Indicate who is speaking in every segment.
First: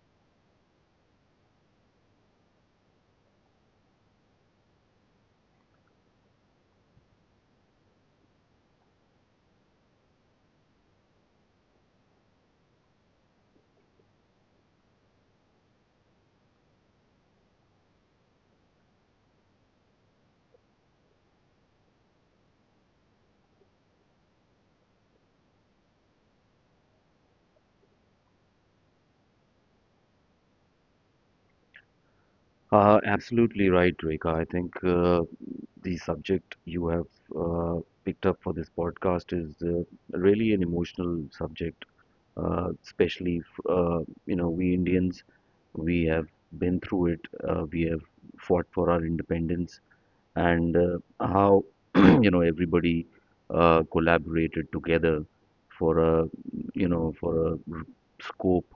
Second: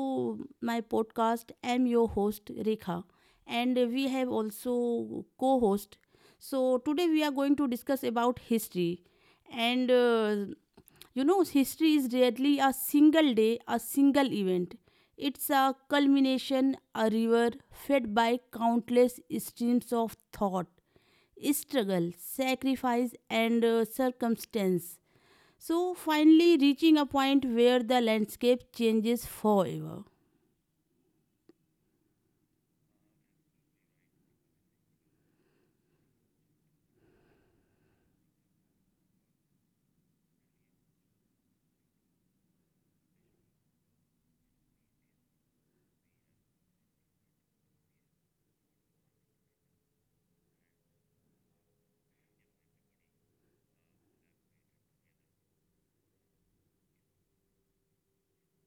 Speaker 1: to my podcast. I'm your host, Rekha, and we have also co host. So, today we are going to discuss about history. And uh, History is rarely a single day, a single event. It's a culmination, a river fed by countless streams of thought, struggle, sacrifice, and circumstance. So finally reaching a point where the landscape changes forever.
Speaker 2: Absolutely right, Rekha. I think the subject you have uh, picked up for this podcast is really an emotional subject, uh, especially f- uh, you know we Indians. We have been through it. We have fought for our independence, and how you know everybody collaborated together for a you know for a r- scope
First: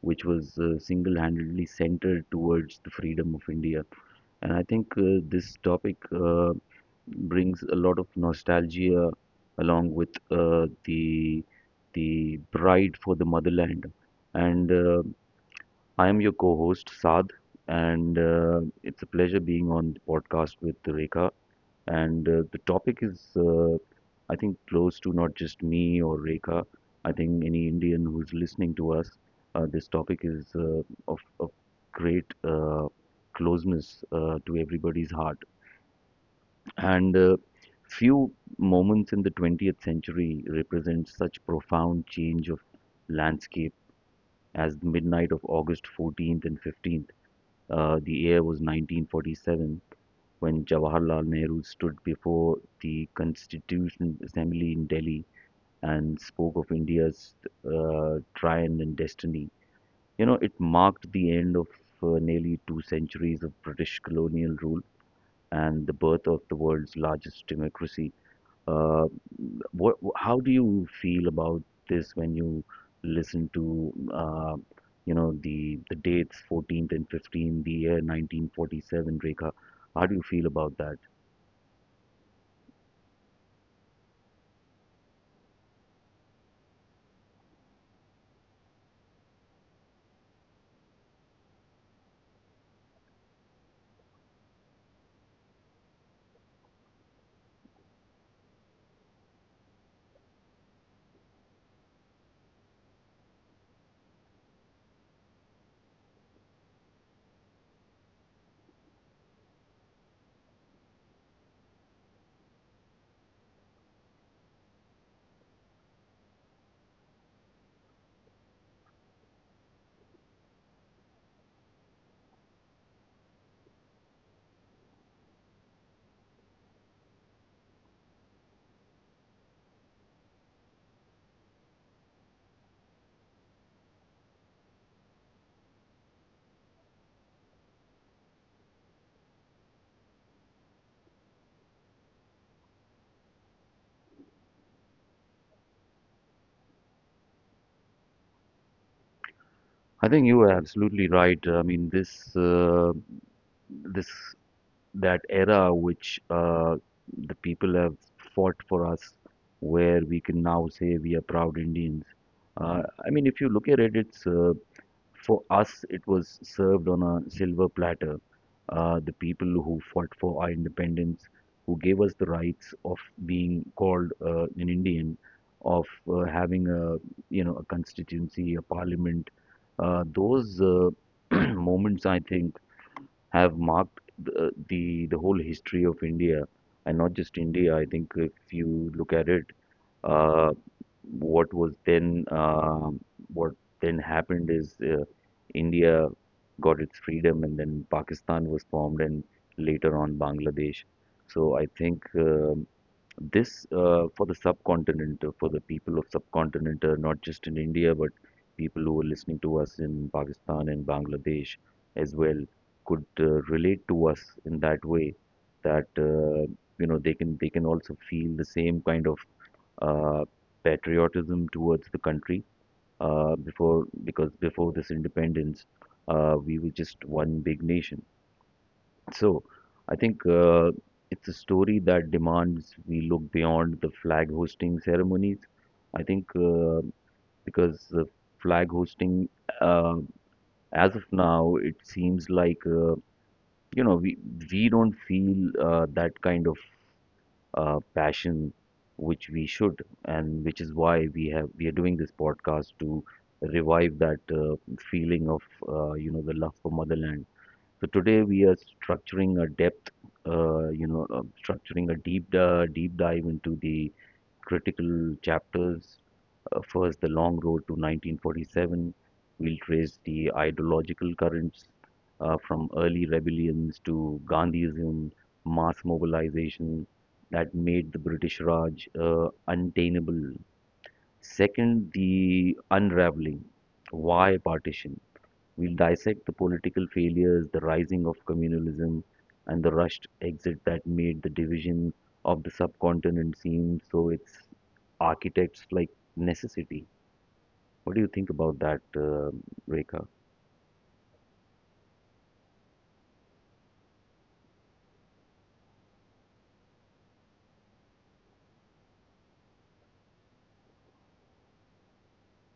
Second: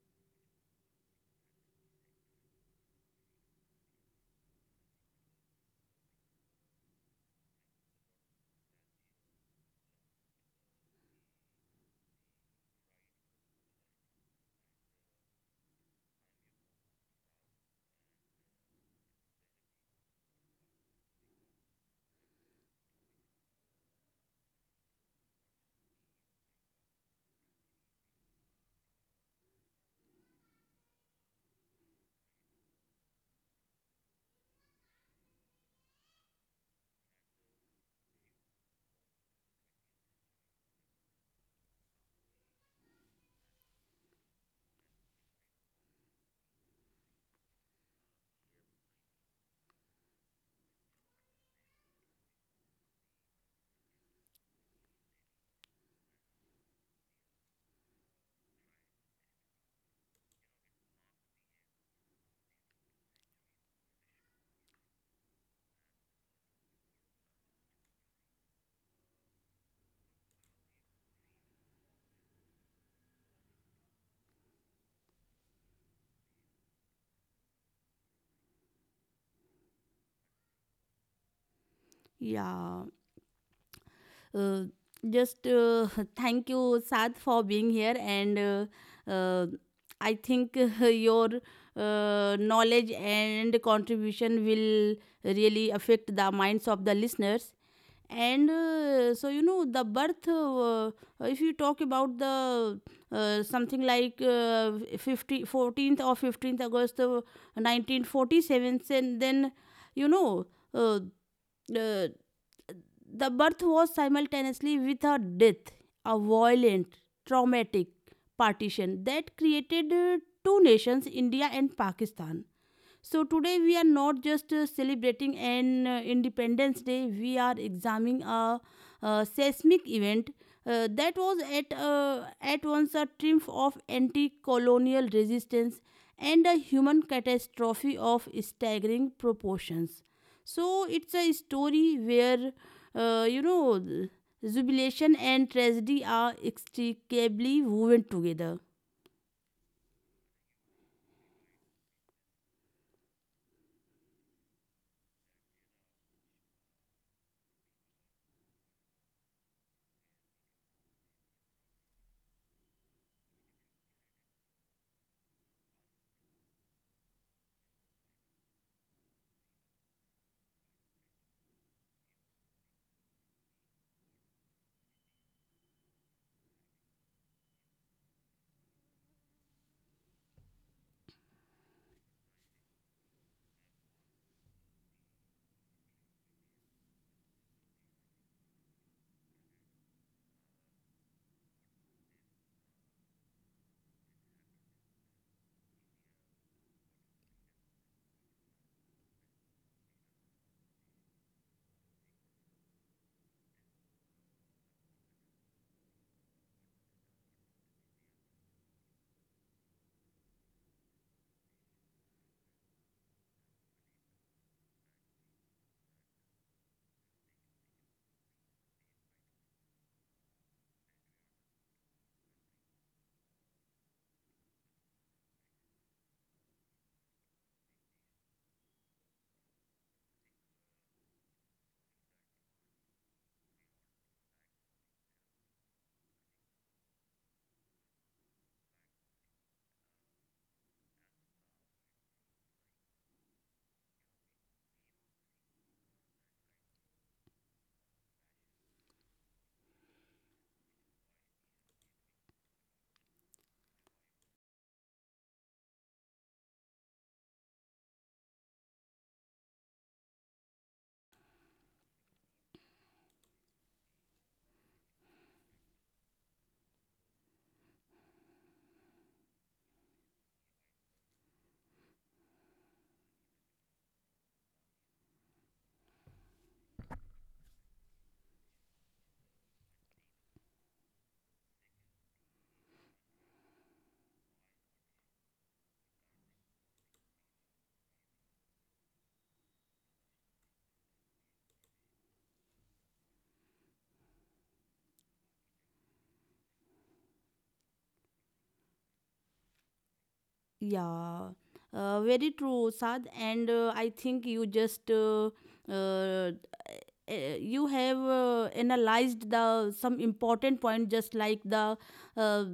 Speaker 2: which was single-handedly centered towards the freedom of India. And I think this topic brings a lot of nostalgia along with the pride for the motherland. And I am your co host, Saad, and it's a pleasure being on the podcast with Rekha. And the topic is, I think, close to not just me or Rekha. I think any Indian who's listening to us, this topic is of great closeness to everybody's heart. And few moments in the 20th century represent such profound change of landscape as the midnight of August 14th and 15th, the year was 1947, when Jawaharlal Nehru stood before the Constitution Assembly in Delhi and spoke of India's triumph and destiny. You know, it marked the end of nearly 2 centuries of British colonial rule and the birth of the world's largest democracy. Uh, how do you feel about this when you listen to, the dates 14th and 15th, the year 1947, Rekha? How do you feel about that?
Speaker 1: Yeah. Uh, just Thank you, Sad, for being here. And uh, I think your knowledge and contribution will really affect the minds of the listeners. And so you know the birth, if you talk about the something like 50 14th or 15th August, 1947. And then you know uh, uh, the birth was simultaneously with her death, a violent, traumatic partition that created two nations, India and Pakistan. So today we are not just celebrating an Independence Day, we are examining a, seismic event that was at once a triumph of anti-colonial resistance and a human catastrophe of staggering proportions. So it's a story where uh, you know jubilation and tragedy are inextricably woven together.
Speaker 2: I think you are absolutely right. I mean, this this that era which the people have fought for us, where we can now say we are proud Indians. I mean, if you look at it, it's for us, it was served on a silver platter. The people who fought for our independence, who gave us the rights of being called an Indian, of having a you know a constituency, a parliament, those moments, I think, have marked the whole history of India, and not just India. I think if you look at it, uh, what was then um what then happened is India got its freedom, and then Pakistan was formed, and later on Bangladesh. So I think, this for the subcontinent, for the people of subcontinent, not just in India, but people who are listening to us in Pakistan and Bangladesh as well could relate to us in that way that they can also feel the same kind of uh, patriotism towards the country before, because before this independence we were just one big nation. So I think it's a story that demands we look beyond the flag hosting ceremonies. I think because the flag hosting, uh, as of now, it seems like you know we we don't feel that kind of passion which we should, and which is why we are doing this podcast to revive that feeling of the love for motherland. So today we are structuring a depth, you know, structuring a deep dive into the critical chapters. First, the long road to 1947. We'll trace the ideological currents from early rebellions to Gandhism, mass mobilization that made the British Raj untenable. Second, the unraveling. Why partition? We'll dissect the political failures, the rising of communalism, and the rushed exit that made the division of the subcontinent seem, so its architects like, necessity. What do you think about that, Rekha?
Speaker 1: Yeah, very true, Sad. And I think you just uh, uh, you have analyzed the some important point, just like the uh,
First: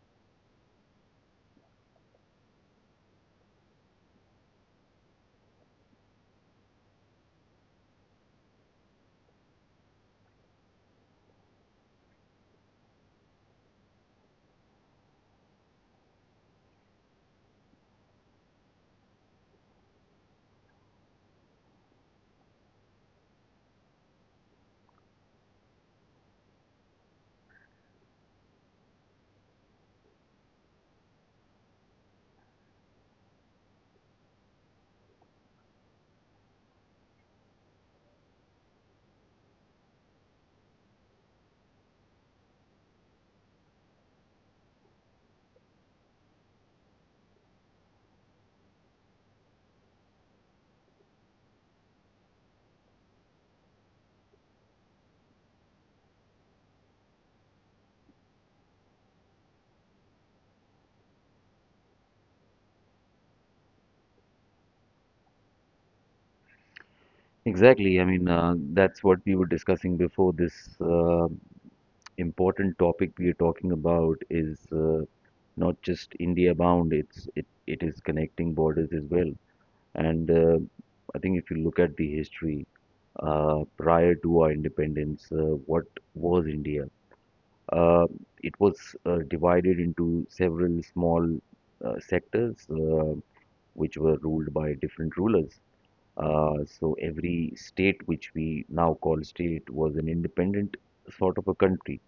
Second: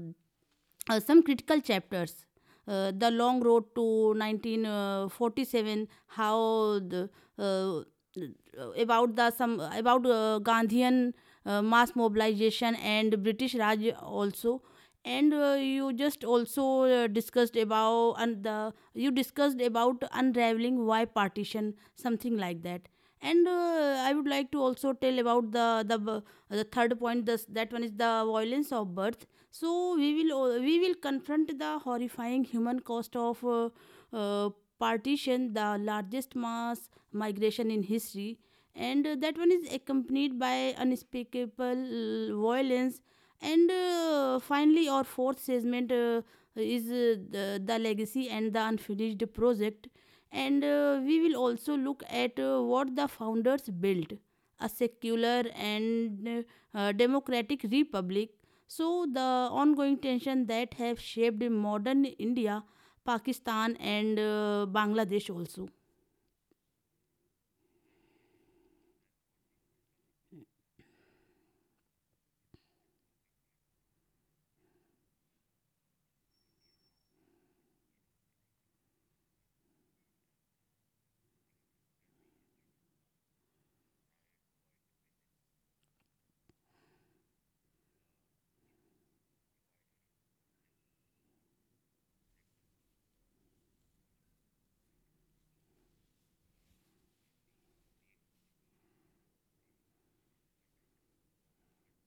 Speaker 1: some critical chapters. The long road to 1947. How the, uh, about the some about Gandhian mass mobilization and British Raj also, and you just also discussed about and the you discussed about unraveling why partition something like that. And I would like to also tell about the the third point. This that one is the violence of birth. So we will confront the horrifying human cost of uh, partition, the largest mass migration in history, and that one is accompanied by unspeakable violence. And finally, our fourth segment is the legacy and the unfinished project. And we will also look at what the founders built, a secular and democratic republic. So, the ongoing tension that have shaped modern India, Pakistan, and Bangladesh also.
Speaker 2: Exactly. I mean, that's what we were discussing before. This uh, important topic we are talking about is not just India bound. It is connecting borders as well. And I think if you look at the history, prior to our independence, what was India? Uh, it was divided into several small sectors which were ruled by different rulers. So every state, which we now call state, was an independent sort of a country.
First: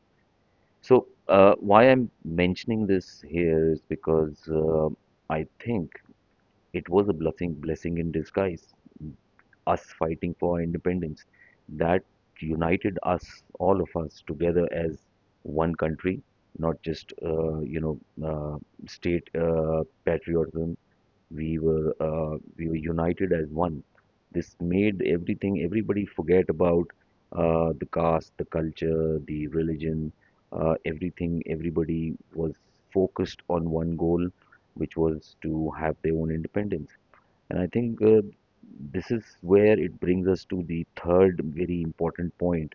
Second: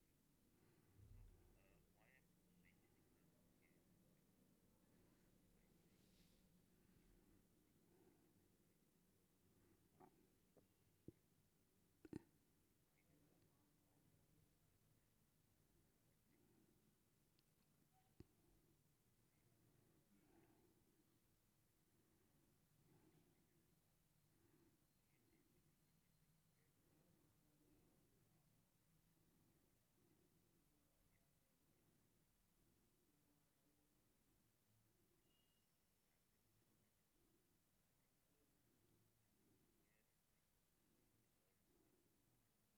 Speaker 2: So why I'm mentioning this here is because I think it was a blessing, blessing in disguise, us fighting for independence that united us, all of us together as one country, not just state patriotism. We were united as one. This made everything, everybody forget about the caste, the culture, the religion, everything. Everybody was focused on one goal, which was to have their own independence. And I think this is where it brings us to the third very important point,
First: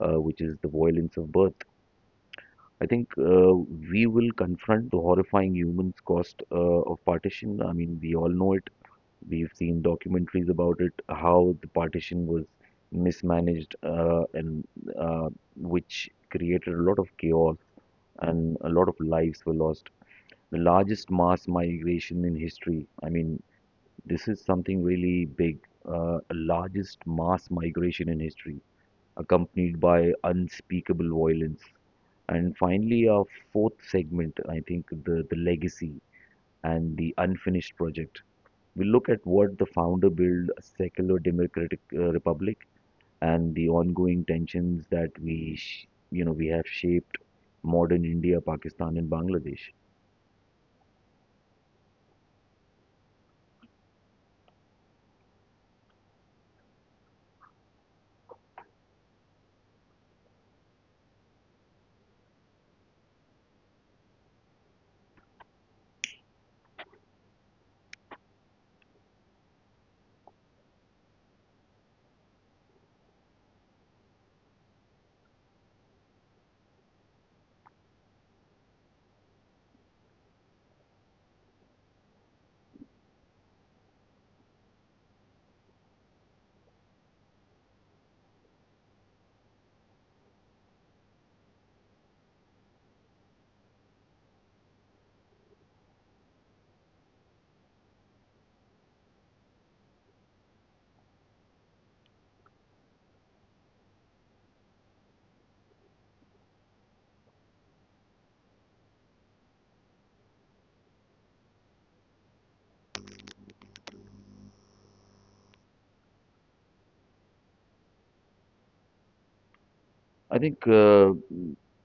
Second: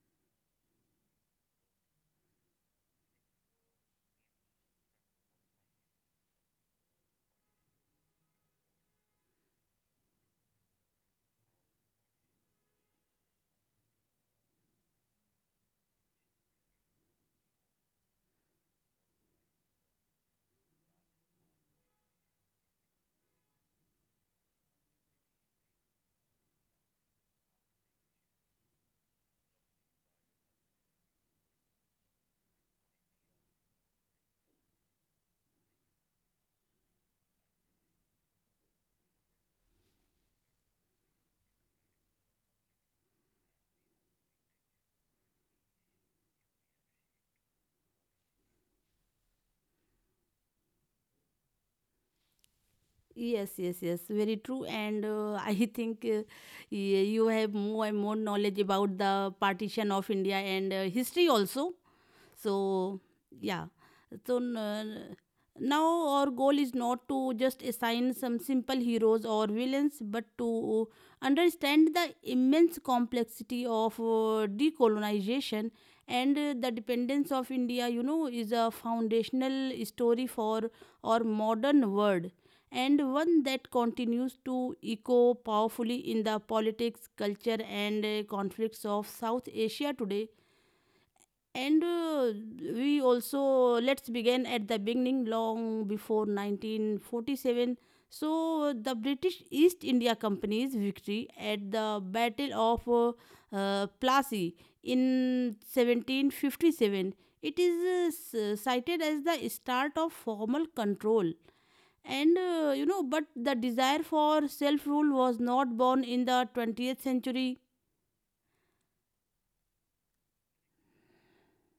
Speaker 2: which is the violence of birth. I think we will confront the horrifying human cost of partition. I mean, we all know it. We've seen documentaries about it, how the partition was mismanaged, and uh, which created a lot of chaos, and a lot of lives were lost. The largest mass migration in history. I mean, this is something really big, largest mass migration in history, accompanied by unspeakable violence. And finally, our fourth segment, I think, the legacy and the unfinished project. We look at what the founder built: a secular democratic republic, and the ongoing tensions that we, sh- you know, we have shaped modern India, Pakistan, and Bangladesh.
Speaker 1: Yes, yes, yes, very true. And I think y- you have more and more knowledge about the partition of India and history also. So, yeah. So, now our goal is not to just assign some simple heroes or villains, but to understand the immense complexity of decolonization, and the dependence of India, you know, is a foundational story for our modern world, and one that continues to echo powerfully in the politics, culture, and conflicts of South Asia today. And we also Let's begin at the beginning, long before 1947. So the British East India Company's victory at the Battle of Plassey in 1757. It is cited as the start of formal control, but the desire for self rule was not born in the 20th century.
Speaker 2: I think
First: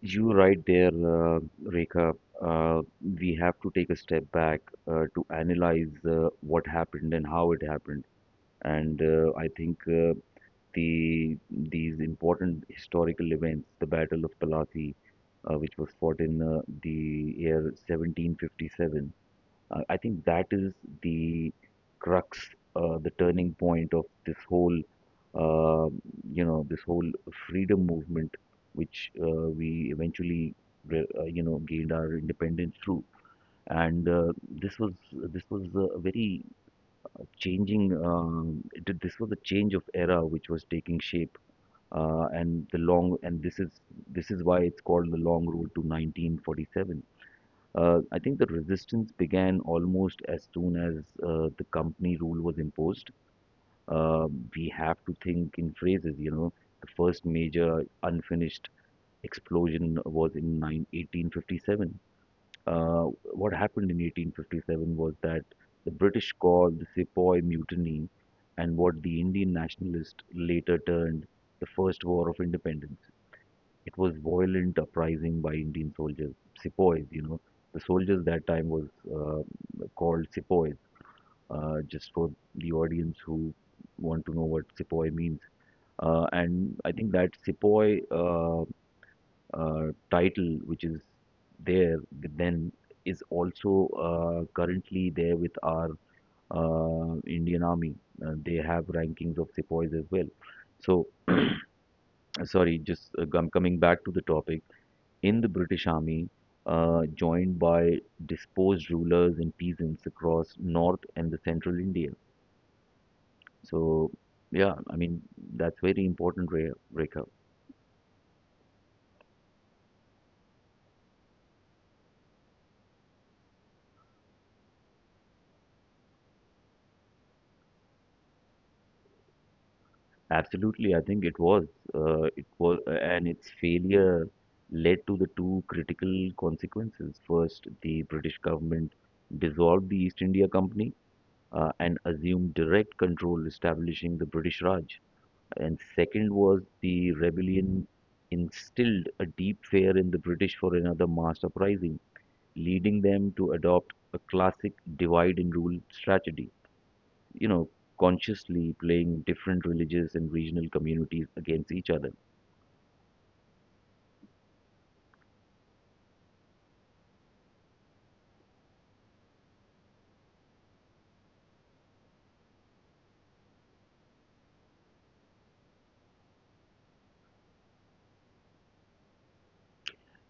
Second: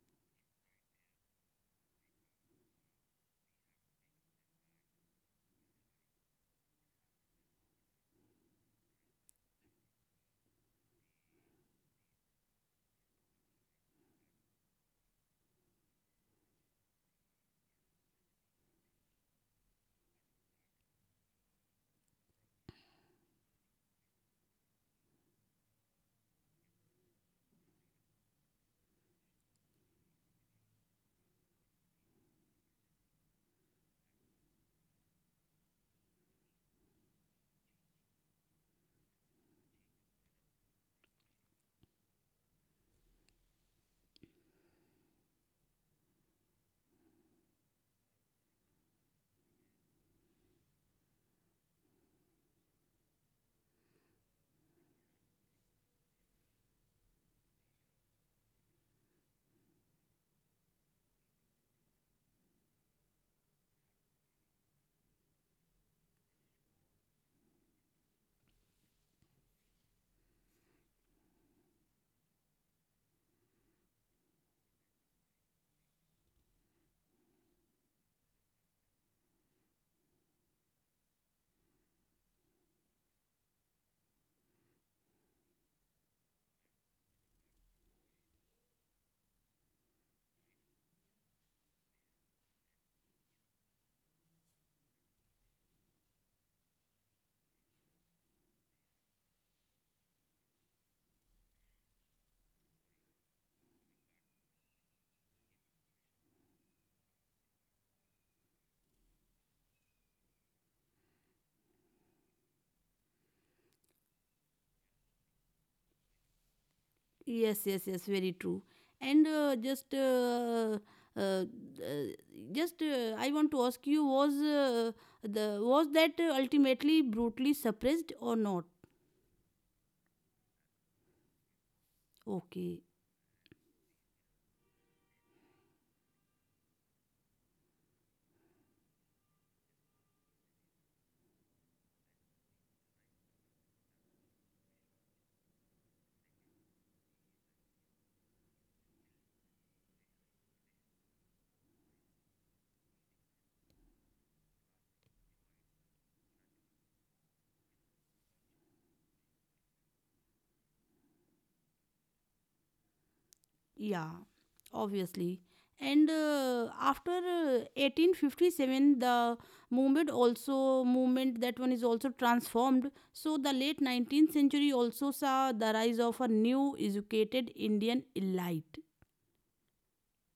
Speaker 2: you're right there, Rekha. Uh, we have to take a step back to analyze what happened and how it happened. And I think these important historical events, the Battle of Palasi, which was fought in the year 1757, I think that is the crux, the turning point of uh, this whole freedom movement, which we eventually, gained our independence through. And this was a very changing th- this was a change of era which was taking shape. And the long and This is why it's called the long road to 1947. I think the resistance began almost as soon as the company rule was imposed. uh, we have to think in phrases, you know. The first major unfinished explosion was in 1857. uh, what happened in 1857 was that the British called the Sepoy Mutiny, and what the Indian nationalists later turned the First War of Independence. It was violent uprising by Indian soldiers, sepoys, you know. The soldiers that time was uh, called sepoys. Just for the audience who want to know what sepoy means, and I think that sepoy title, which is there then, is also currently there with our Indian Army. They have rankings of sepoys as well. So, sorry, just coming back to the topic, in the British Army, joined by disposed rulers and peasants across North and the Central India. So, yeah, I mean, that's very important, Rekha.
Speaker 1: Yes, yes, yes, very true. And uh, just, uh, uh, uh, I want to ask you: was that ultimately brutally suppressed or not?
Speaker 2: Absolutely, I think it was. It was,
Speaker 1: Okay,
Speaker 2: and its failure led to the two critical consequences. First, the British government dissolved the East India Company and assumed direct control, establishing the British Raj. And second was, the rebellion instilled a deep fear in the British for another mass uprising, leading them to adopt a classic divide and rule strategy, you know, consciously playing different religious and regional communities against each other.
Speaker 1: yeah, obviously. And after 1857, the movement, that one is also transformed. So the late 19th century also saw the rise of a new educated Indian elite.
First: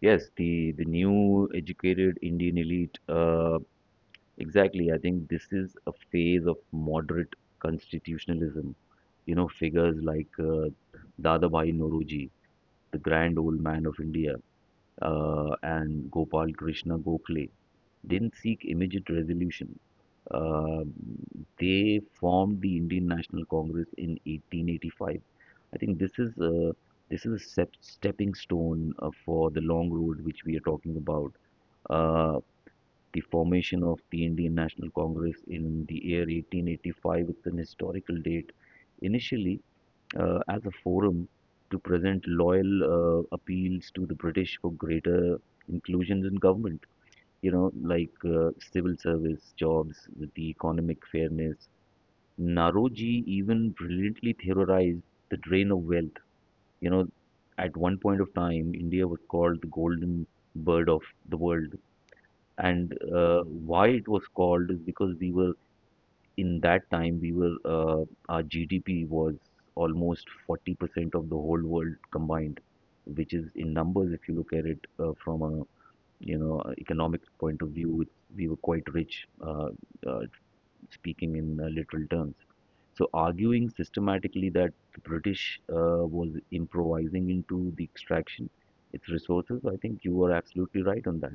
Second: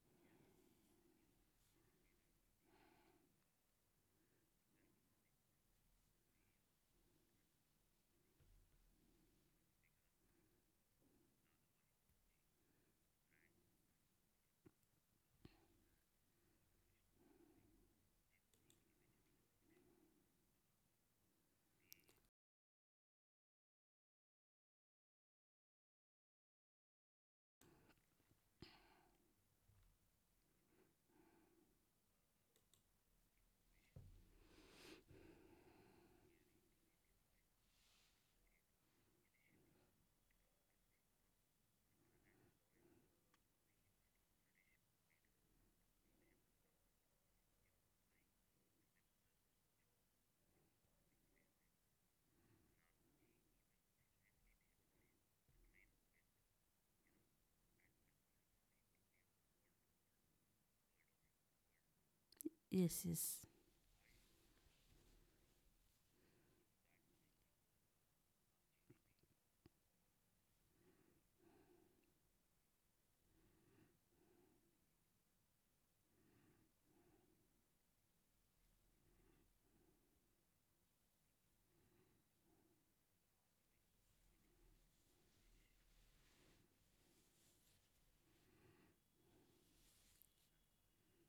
Speaker 2: Yes, the new educated Indian elite. Exactly, I think this is a phase of moderate constitutionalism. You know, figures like Dadabhai Nauroji, the grand old man of India, and Gopal Krishna Gokhale didn't seek immediate resolution. Uh, they formed the Indian National Congress in 1885. I think this is a stepping stone for the long road which we are talking about. Uh, the formation of the Indian National Congress in the year 1885 is an historical date. Initially, as a forum to present loyal appeals to the British for greater inclusion in government, you know, like civil service jobs, the economic fairness. Naroji even brilliantly theorized the drain of wealth. You know, at one point of time, India was called the golden bird of the world, and
Speaker 1: Yes, yes.
Speaker 2: why it was called is because we were in that time we were our GDP was almost 40% of the whole world combined, which is, in numbers, if you look at it from a economic point of view, we were quite rich, uh, speaking in literal terms. So arguing systematically that the British was improvising into the extraction, its resources, I think you are absolutely right on that.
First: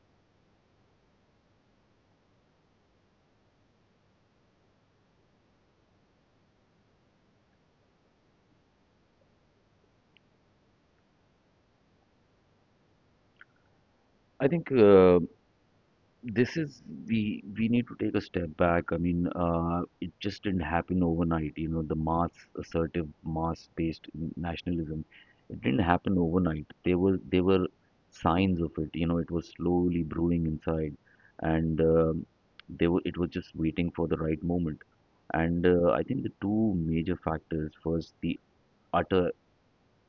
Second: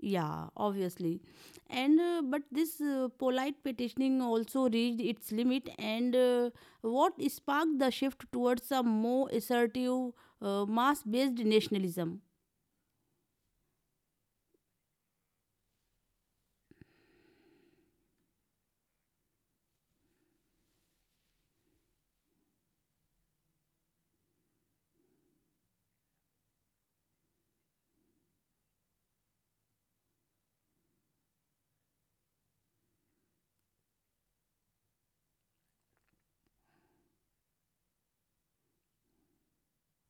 Speaker 1: Yeah, obviously. And but this polite petitioning also reached its limit. And what sparked the shift towards a more assertive, mass based nationalism?
Speaker 2: I think this is we need to take a step back. I mean, it just didn't happen overnight. You know, the mass assertive, mass-based nationalism, it didn't happen overnight. There were signs of it. You know, it was slowly brewing inside, and they were it was just waiting for the right moment. And I think the two major factors: first, the utter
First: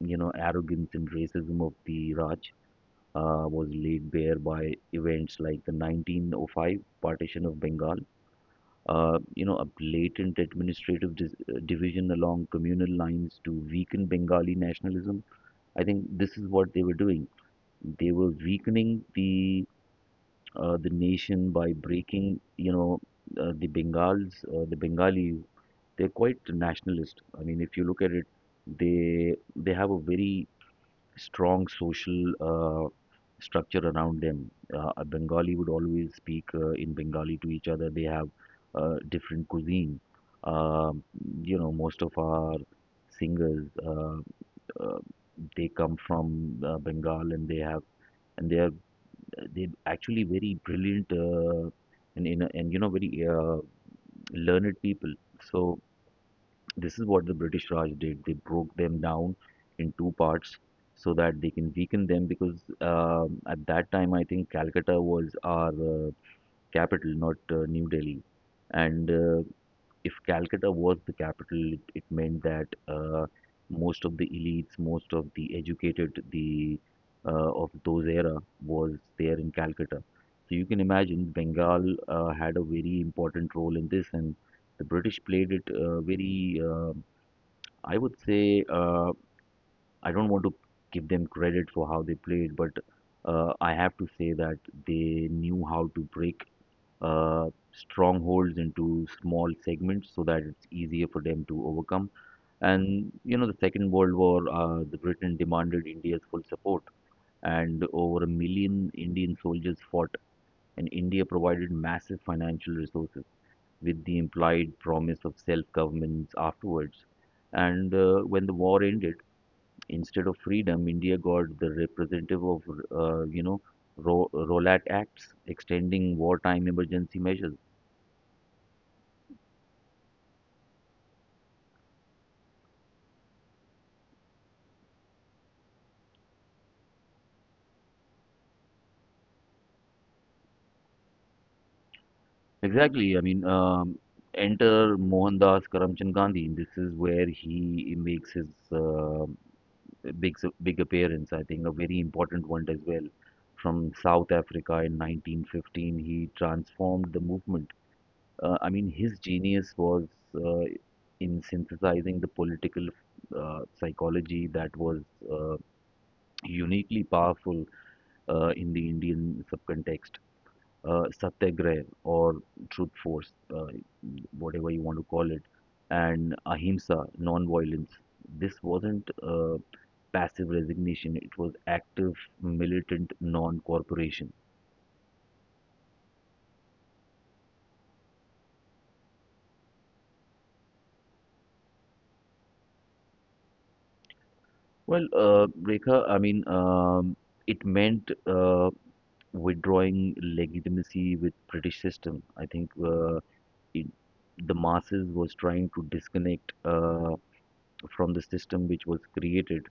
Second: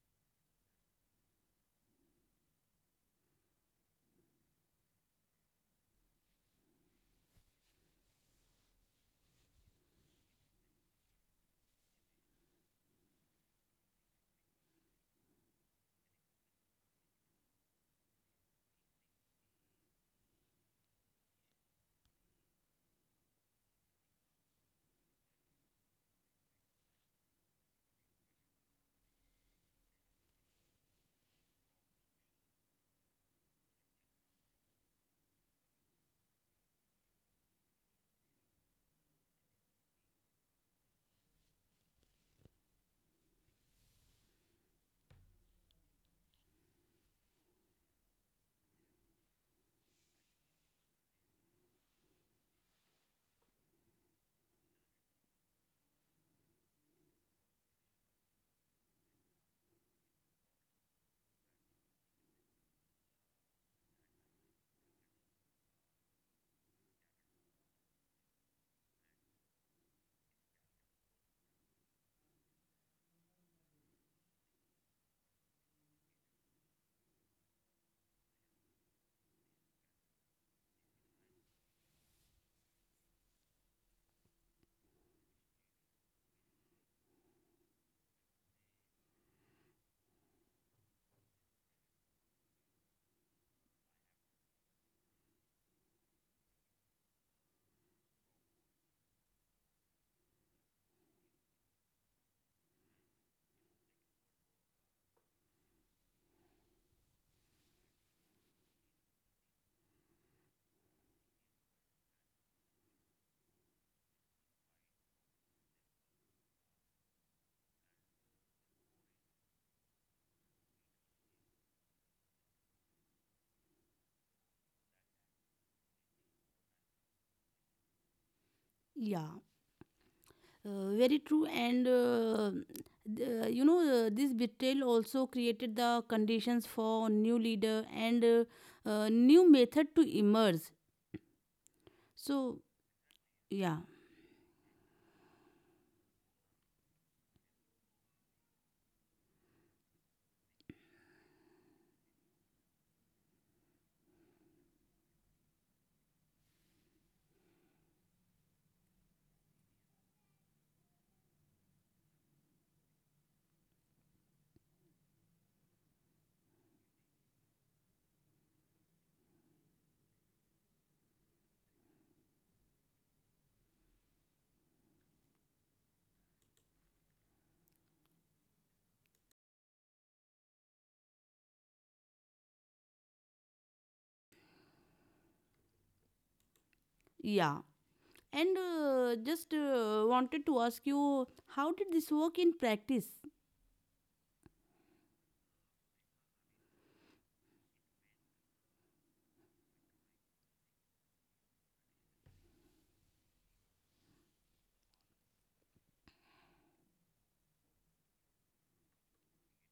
Speaker 2: arrogance and racism of the Raj, was laid bare by events like the 1905 partition of Bengal, you know, a blatant administrative division along communal lines to weaken Bengali nationalism. I think this is what they were doing. They were weakening the nation by breaking, you know, the Bengals, the Bengalis. They're quite nationalist. I mean, if you look at it, they they have a very strong social structure around them. A Bengali would always speak in Bengali to each other. They have different cuisine. Um you know, most of our singers uh, they come from Bengal, and they are actually very brilliant and you know, very learned people. So this is what the British Raj did. They broke them down in two parts so that they can weaken them, because at that time I think Calcutta was our capital, not New Delhi. And If Calcutta was the capital, it meant that most of the elites, most of the educated, the of those era was there in Calcutta. So you can imagine Bengal had a very important role in this, and the British played it very I would say I don't want to give them credit for how they played, but I have to say that they knew how to break strongholds into small segments so that it's easier for them to overcome. And you know, the Second World War, the Britain demanded India's full support, and over a million Indian soldiers fought, and India provided massive financial resources with the implied promise of self-governance afterwards. And when the war ended, instead of freedom, India got the representative of, you know, Rowlatt Acts, extending wartime emergency measures.
Speaker 1: Yeah, very true. And th- you know, This betrayal also created the conditions for new leader and new method to emerge. So,
Speaker 2: Exactly. I mean,
Speaker 1: yeah,
Speaker 2: enter Mohandas Karamchand Gandhi. This is where he makes his uh, big big appearance. I think a very important one as well. From South Africa in 1915, he transformed the movement. I mean, his genius was uh, in synthesizing the political psychology that was uh, uniquely powerful in the Indian subcontext. Satyagraha or truth force, whatever you want to call it, and ahimsa, non-violence. This wasn't passive resignation; it was active, militant non-cooperation.
Speaker 1: yeah. And just Wanted to ask you, how did this work in practice?
Speaker 2: Well, Rekha, I mean, it meant withdrawing legitimacy with British system. I think it, the masses was trying to disconnect. From the system which was created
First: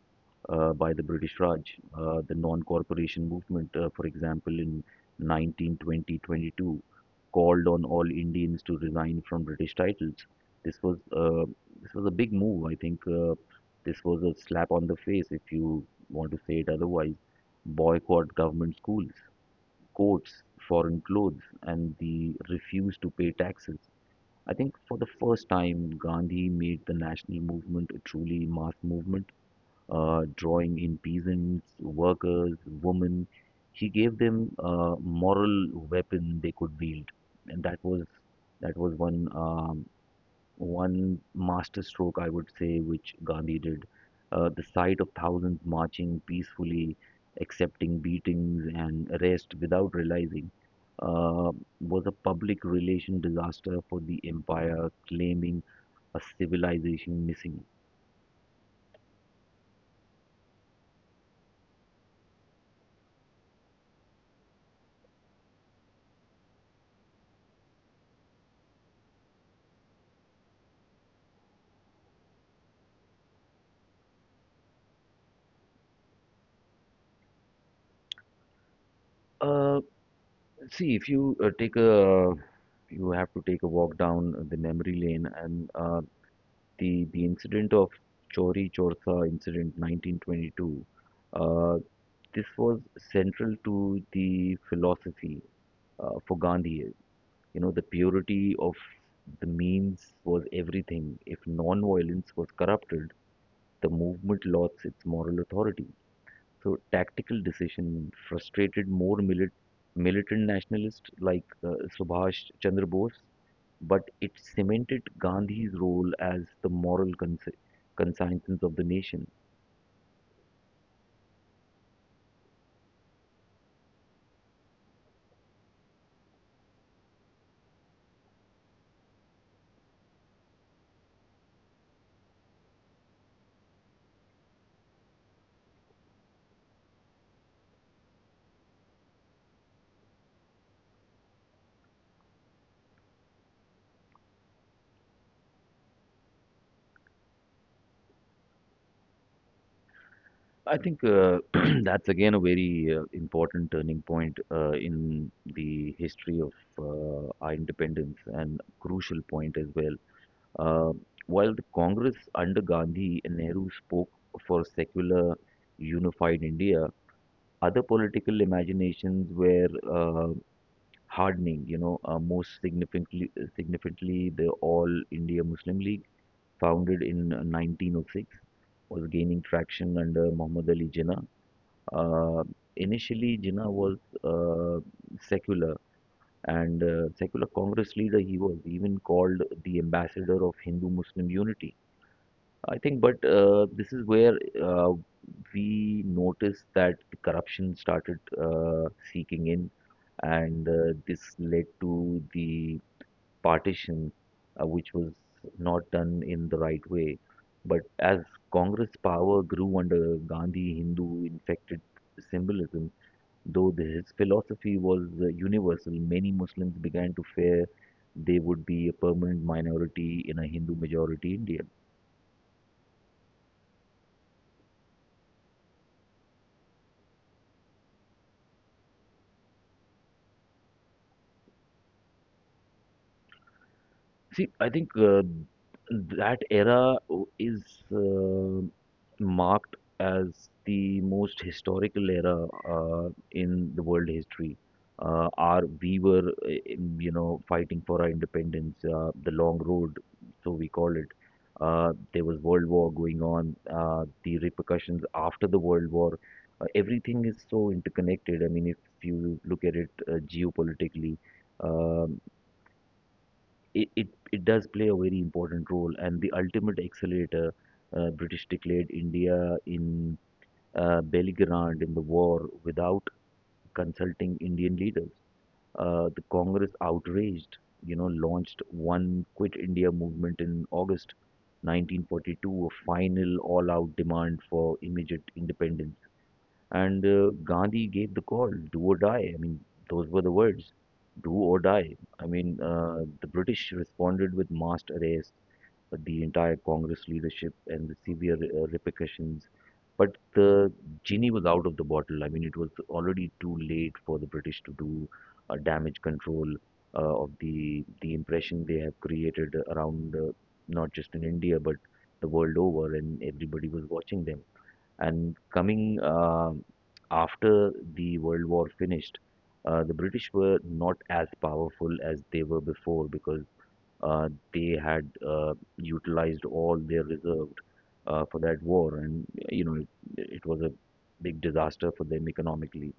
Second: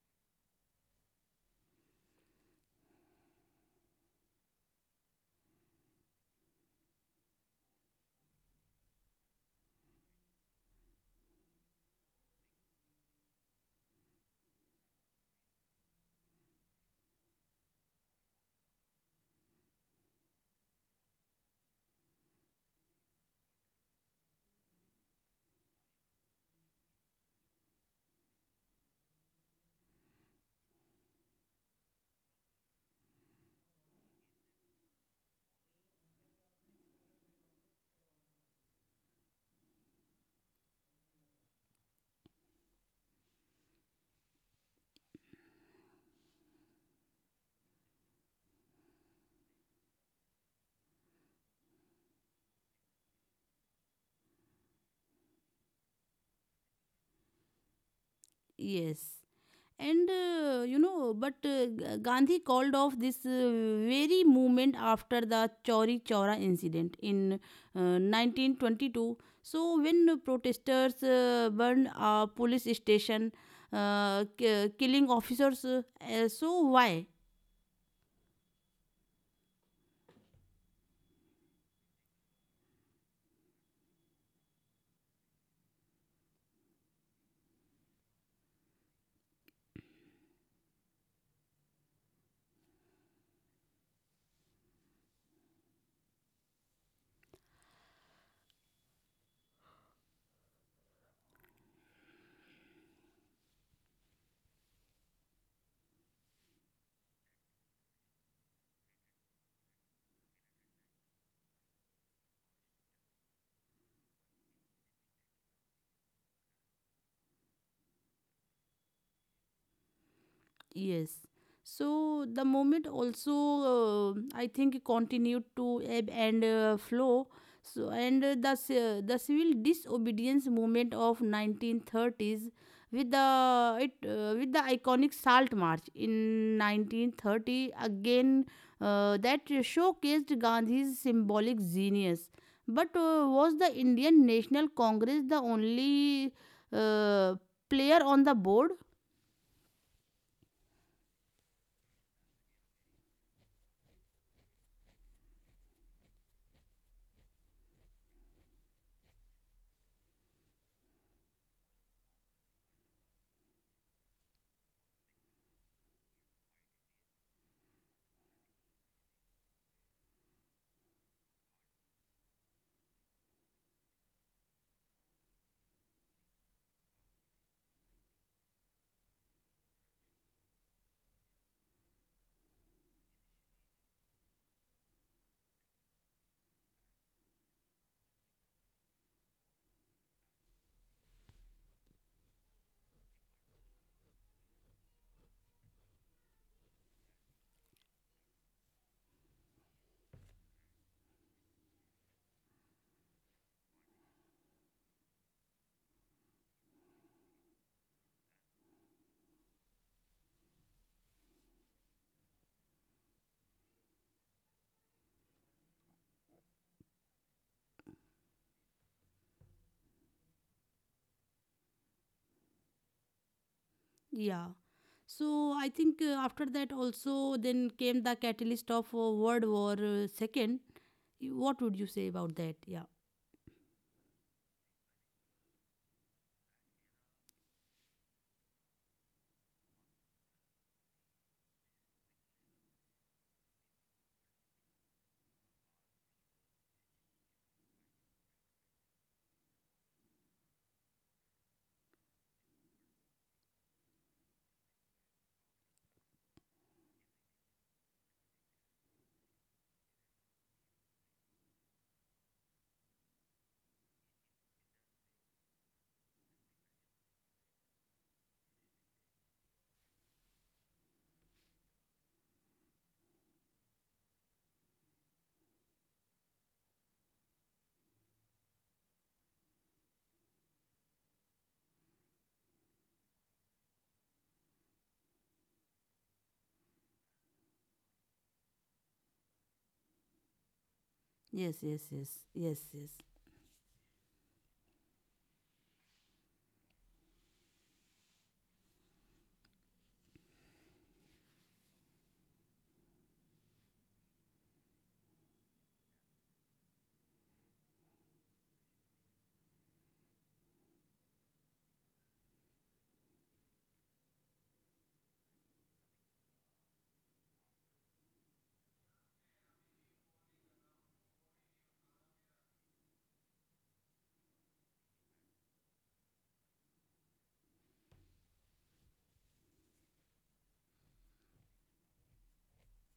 Speaker 2: by the British Raj, the non-corporation movement, for example, in 1920-22, called on all Indians to resign from British titles. This was uh, this was a big move. I think this was a slap on the face, if you want to say it otherwise. Boycott government schools, courts, foreign clothes, and the refuse to pay taxes. I think for the first time, Gandhi made the national movement a truly mass movement, drawing in peasants, workers, women. He gave them a moral weapon they could wield, and that was one one masterstroke, I would say, which Gandhi did. The sight of thousands marching peacefully, accepting beatings and arrest without realizing, uh, was a public relation disaster for the empire, claiming a civilization missing.
Speaker 1: Yes. And you know, but G- Gandhi called off this very movement after the Chauri Chaura incident in 1922. So, when protesters burned a police station, killing officers, so why?
Speaker 2: Uh, See, if you you have to take a walk down the memory lane, and the incident of Chori Chortha incident 1922. Uh, This was central to the philosophy for Gandhi. You know, the purity of the means was everything. If non-violence was corrupted, the movement lost its moral authority. So, tactical decision frustrated more militant nationalists like Subhash Chandra Bose, but it cemented Gandhi's role as the moral conscience of the nation.
Speaker 1: Yes. So the moment also, I think, continued to ebb and flow. So the civil disobedience movement of 1930s with the it with the iconic Salt March in 1930 again, that showcased Gandhi's symbolic genius. But was the Indian National Congress the only uh, player on the board?
Speaker 2: I think that's again a very important turning point in the history of our independence and crucial point as well. Uh, while the Congress under Gandhi and Nehru spoke for secular unified India, other political imaginations were hardening. You know, most significantly, the All India Muslim League, founded in 1906, was gaining traction under Muhammad Ali Jinnah. uh, Initially, Jinnah was uh, secular, and secular Congress leader he was, even called the ambassador of Hindu-Muslim unity. I think, but this is where we noticed that the corruption started seeking in, and this led to the partition, which was not done in the right way. But as Congress power grew under Gandhi, Hindu infected symbolism. Though his philosophy was universal, many Muslims began to fear they would be a permanent minority in a Hindu majority India.
Speaker 1: Yeah. So I think after that also, then came the catalyst of World War Second. What would you say about that? Yeah.
Speaker 2: See, I think that era is uh, marked as the most historical era in the world history. Our we were, in, you know, fighting for our independence, the long road, so we call it. There was World War going on. The repercussions after the World War, everything is so interconnected. I mean, if you look at it geopolitically. uh, it does play a very important role, and the ultimate accelerator, British declared India in belligerent in the war without consulting Indian leaders. The Congress outraged, you know, launched one Quit India movement in August 1942, a final all out demand for immediate independence. And Gandhi gave the call, do or die. I mean, those were the words, do
Speaker 1: Yes.
Speaker 2: or
Speaker 1: Yes.
Speaker 2: die.
Speaker 1: Yes.
Speaker 2: I mean,
Speaker 1: Yes. Yes.
Speaker 2: the British responded with massed arrests, the entire Congress leadership, and the severe repercussions. But the genie was out of the bottle. I mean, it was already too late for the British to do damage control of the impression they have created around, not just in India but the world over, and everybody was watching them. And coming after the World War finished, the British were not as powerful as they were before, because they had utilized all their reserves for that war, and you know it was a big disaster for them economically.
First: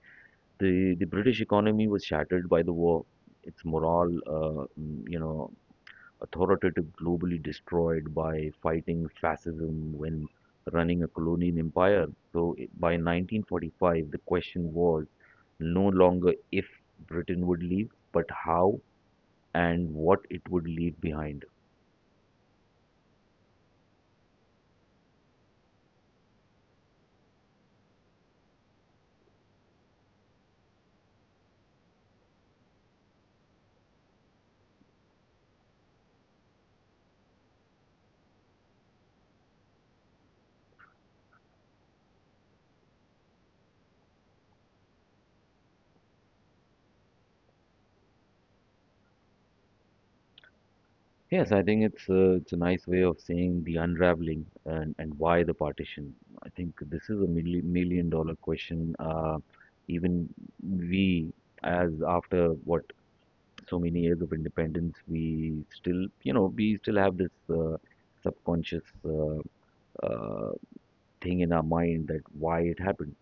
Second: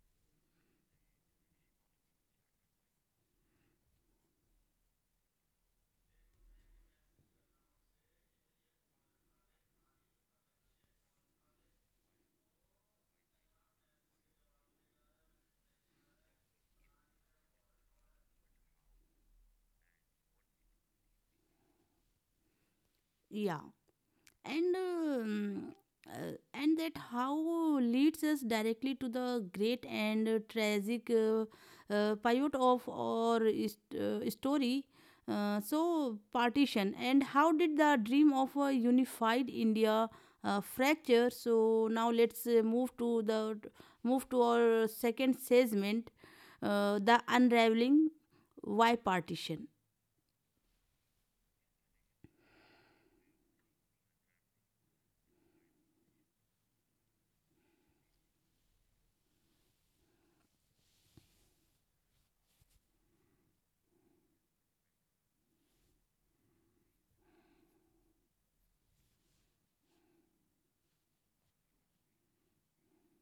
Speaker 2: The British economy was shattered by the war. Its morale, you know, authoritative globally destroyed by fighting fascism when running a colonial empire. By 1945, the question was no longer if Britain would leave, but how and what it would leave behind.
Speaker 1: Yeah. And and that how leads us directly to the great and tragic pivot of our story. So partition, and how did the dream of a unified India fracture? So now let's move to our second segment, the unraveling. Why partition?
Speaker 2: Yes, I think it's a nice way of saying the unraveling and why the partition. I think this is a million, million-dollar question. Even we, as after what so many years of independence, we still, you know, we still have this subconscious uh, thing in our mind that why it happened.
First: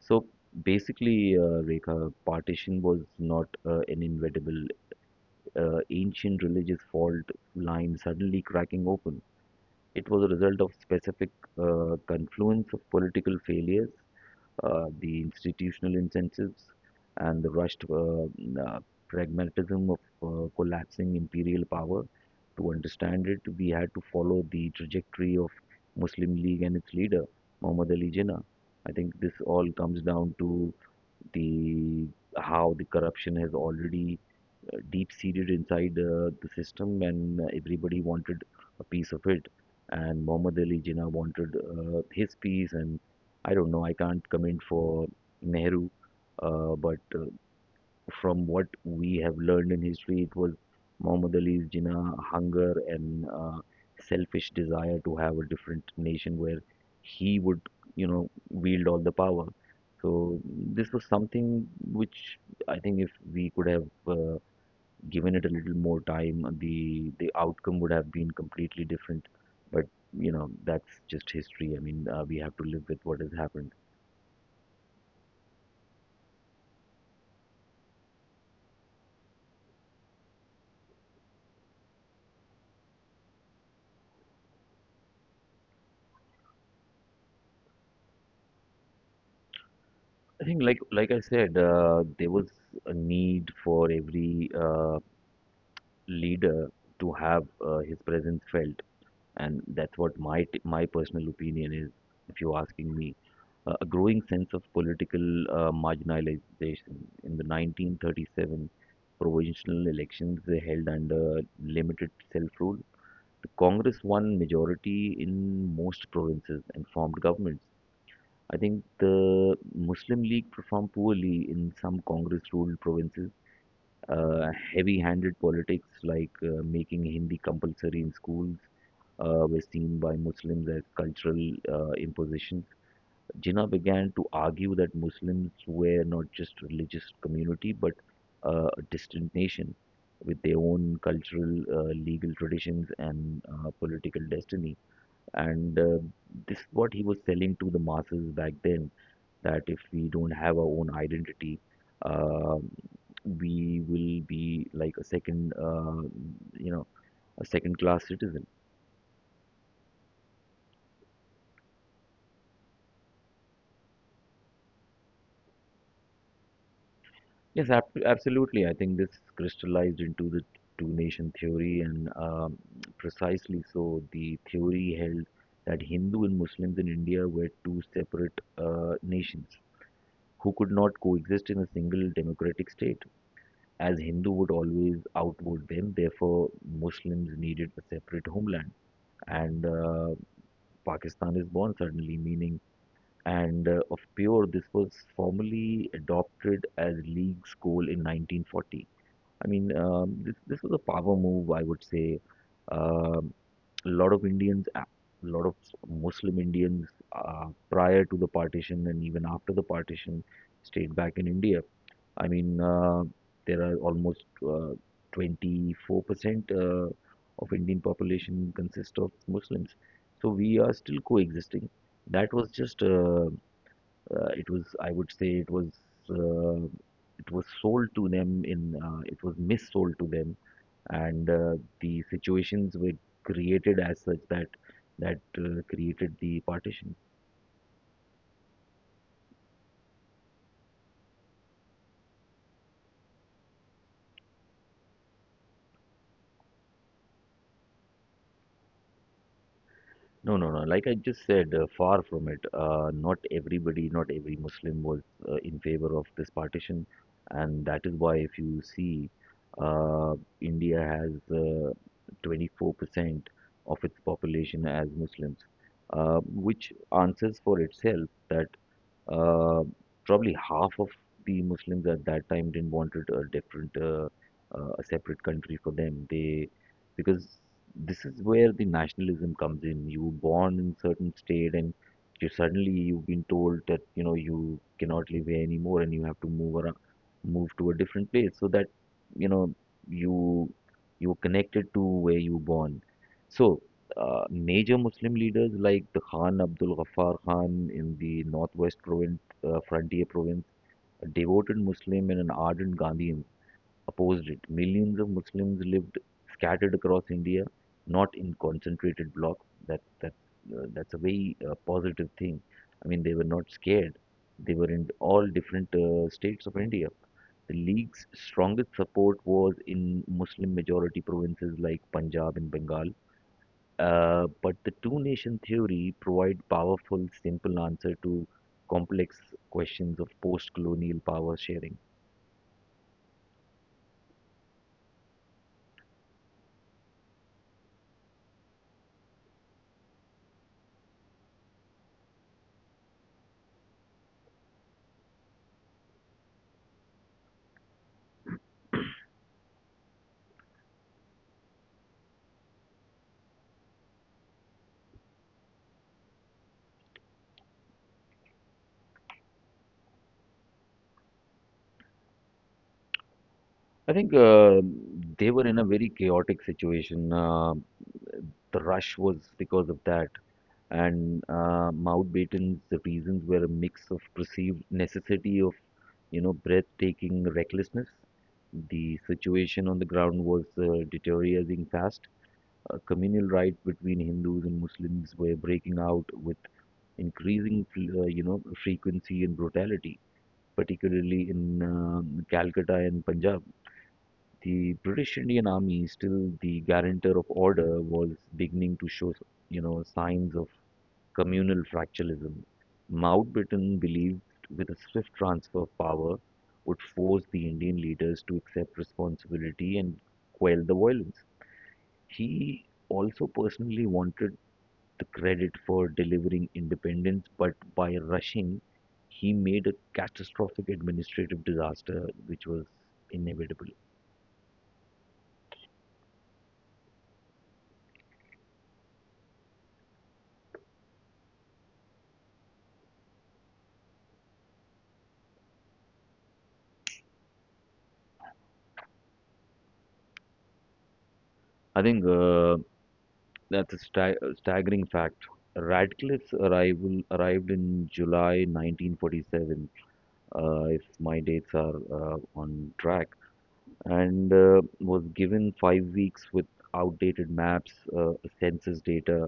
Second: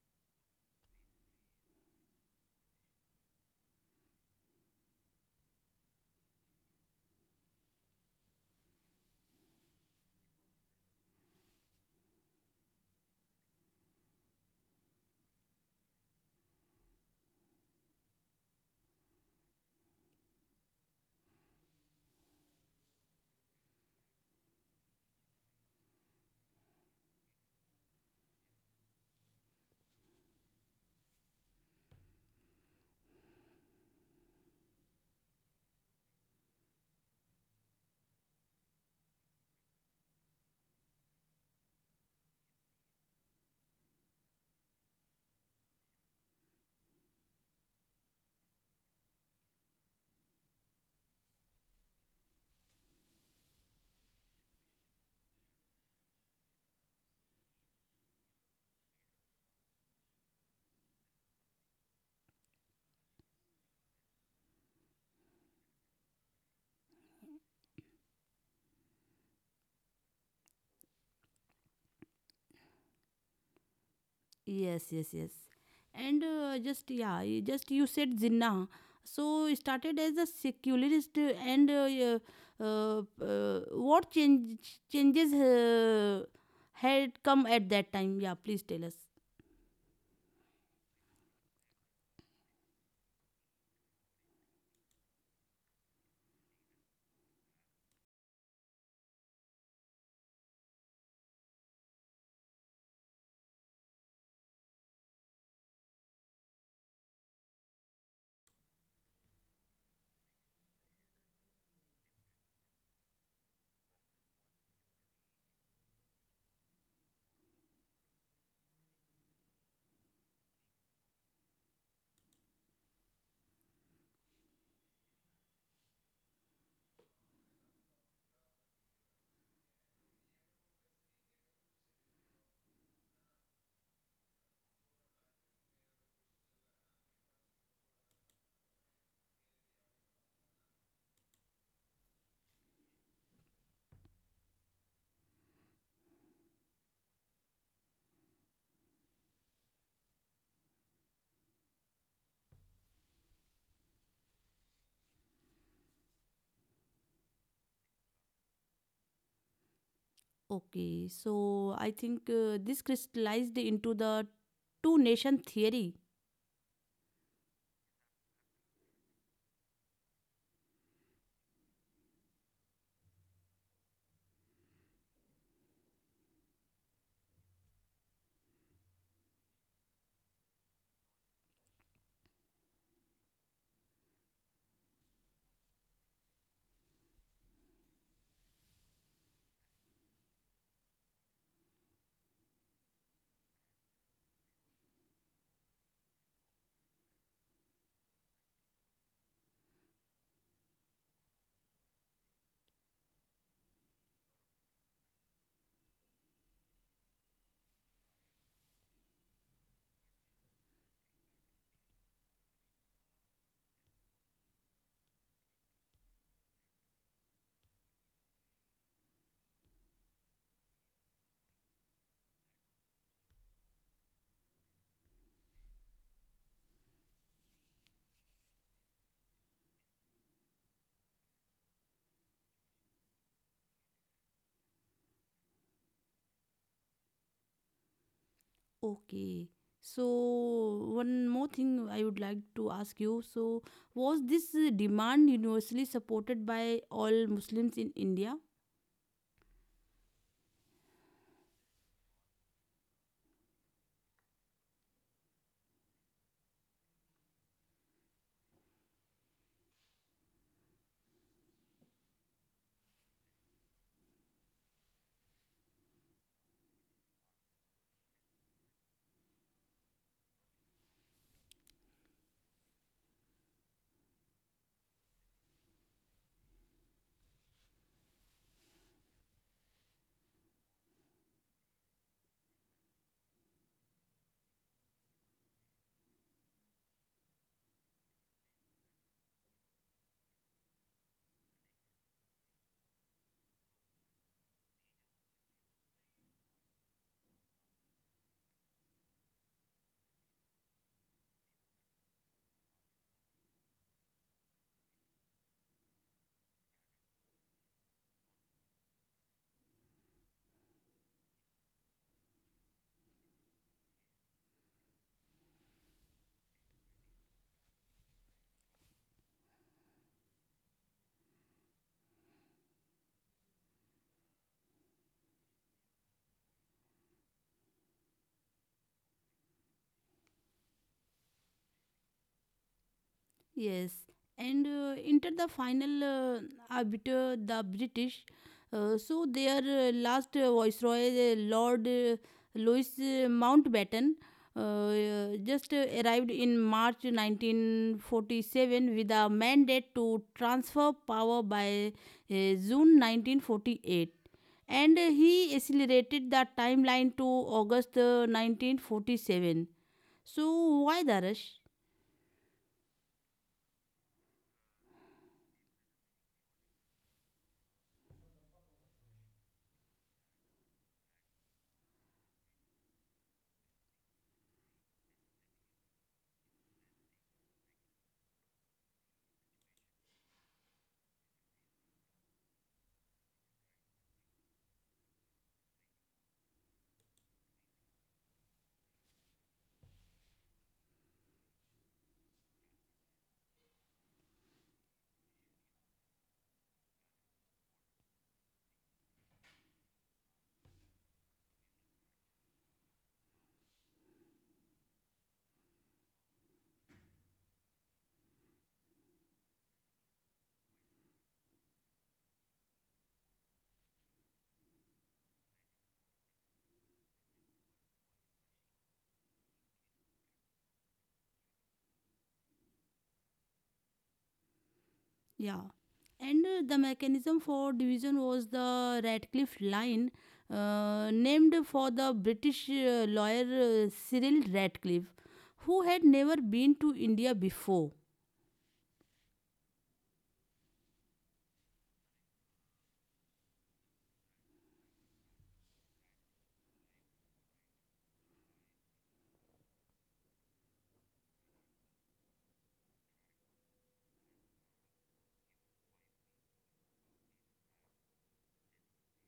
Speaker 2: So basically, Rekha, partition was not an inevitable ancient religious fault line suddenly cracking open. It was a result of specific confluence of political failures, the institutional incentives, and the rushed uh, pragmatism of collapsing imperial power. To understand it, we had to follow the trajectory of Muslim League and its leader, Muhammad Ali Jinnah. I think this all comes down to the how the corruption has already deep seated inside the system, and everybody wanted a piece of it. And Muhammad Ali Jinnah wanted his piece, and I don't know. I can't comment for Nehru, but from what we have learned in history, it was Muhammad Ali Jinnah hunger and selfish desire to have a different nation where he would, you know, wield all the power. So this was something which I think if we could have given it a little more time, the outcome would have been completely different. But you know, that's just history. I mean, we have to live with what has happened.
Speaker 1: Yes, yes, yes. And just yeah, you- Just you said Jinnah. So it started as a secularist, what changes had come at that time? Yeah, please tell us.
Speaker 2: I think, like I said, there was a need for every leader to have his presence felt, and that's what my personal opinion is, if you're asking me. A growing sense of political marginalization. In the 1937 provincial elections they held under limited self rule, the Congress won majority in most provinces and formed governments. I think the Muslim League performed poorly in some Congress ruled provinces. Heavy handed politics like making Hindi compulsory in schools were seen by Muslims as cultural imposition. Jinnah began to argue that Muslims were not just religious community but a distant nation with their own cultural, legal traditions and political destiny. And This is what he was selling to the masses back then, that if we don't have our own identity, uh, we will be like a second, you know, a second class citizen.
Speaker 1: Okay, so I think this crystallized into the two nation theory.
Speaker 2: Yes, ab absolutely. I think this crystallized into the two nation theory, and precisely so. The theory held that Hindu and Muslims in India were two separate nations who could not coexist in a single democratic state, as Hindu would always outvote them. Therefore, Muslims needed a separate homeland, and Pakistan is born suddenly, meaning and of pure. This was formally adopted as League's goal in 1940. I mean, this was a power move, I would say. Um a lot of Indians, a lot of Muslim Indians, prior to the partition and even after the partition, stayed back in India. I mean, there are almost 24% of Indian population consist of Muslims, so we are still coexisting. That was just it was, I would say, uh, it was sold to them in it was missold to them, and the situations were created as such that created the partition.
Speaker 1: Okay. So, one more thing I would like to ask you. So, was this demand universally supported by all Muslims in India?
Speaker 2: No, no, no. Like I just said, far from it. Not everybody, not every Muslim was in favor of this partition, and that is why, if you see, uh, India has 24% of its population as Muslims, which answers for itself that uh, probably half of the Muslims at that time didn't wanted a different, a separate country for them. They, because this is where the nationalism comes in. You were born in certain state and you suddenly you've been told that you know you cannot live here anymore and you have to move around, move to a different place so that you know you, you are connected to where you were born. So major Muslim leaders like the Khan Abdul Ghaffar Khan in the northwest province, frontier province, a devoted Muslim and an ardent Gandhian, opposed it. Millions of Muslims lived scattered across India, not in concentrated blocks. That's a very positive thing. I mean, they were not scared. They were in all different states of India. The league's strongest support was in Muslim majority provinces like Punjab and Bengal, but the two nation theory provide powerful, simple answer to complex questions of post-colonial power sharing.
Speaker 1: Yes, and enter the final arbiter, the British. So their last viceroy, Lord Louis Mountbatten, just arrived in March 1947 with a mandate to transfer power by June 1948, and he accelerated the timeline to August, 1947. So why the rush?
Speaker 2: I think they were in a very chaotic situation. The rush was because of that, and Mountbatten's reasons were a mix of perceived necessity of you know breathtaking recklessness. The situation on the ground was deteriorating fast. Communal riots between Hindus and Muslims were breaking out with increasing, you know, frequency and brutality, particularly in Calcutta and Punjab. The British Indian Army, still the guarantor of order, was beginning to show, you know, signs of communal fractionalism. Mountbatten believed with a swift transfer of power would force the Indian leaders to accept responsibility and quell the violence. He also personally wanted the credit for delivering independence, but by rushing, he made a catastrophic administrative disaster which was inevitable.
Speaker 1: Yeah. And the mechanism for division was the Radcliffe Line, named for the British lawyer, Cyril Radcliffe, who had never been to India before.
Speaker 2: I think that's a staggering fact. Radcliffe's arrival arrived in July 1947, if my dates are on track, and was given 5 weeks with outdated maps, census data,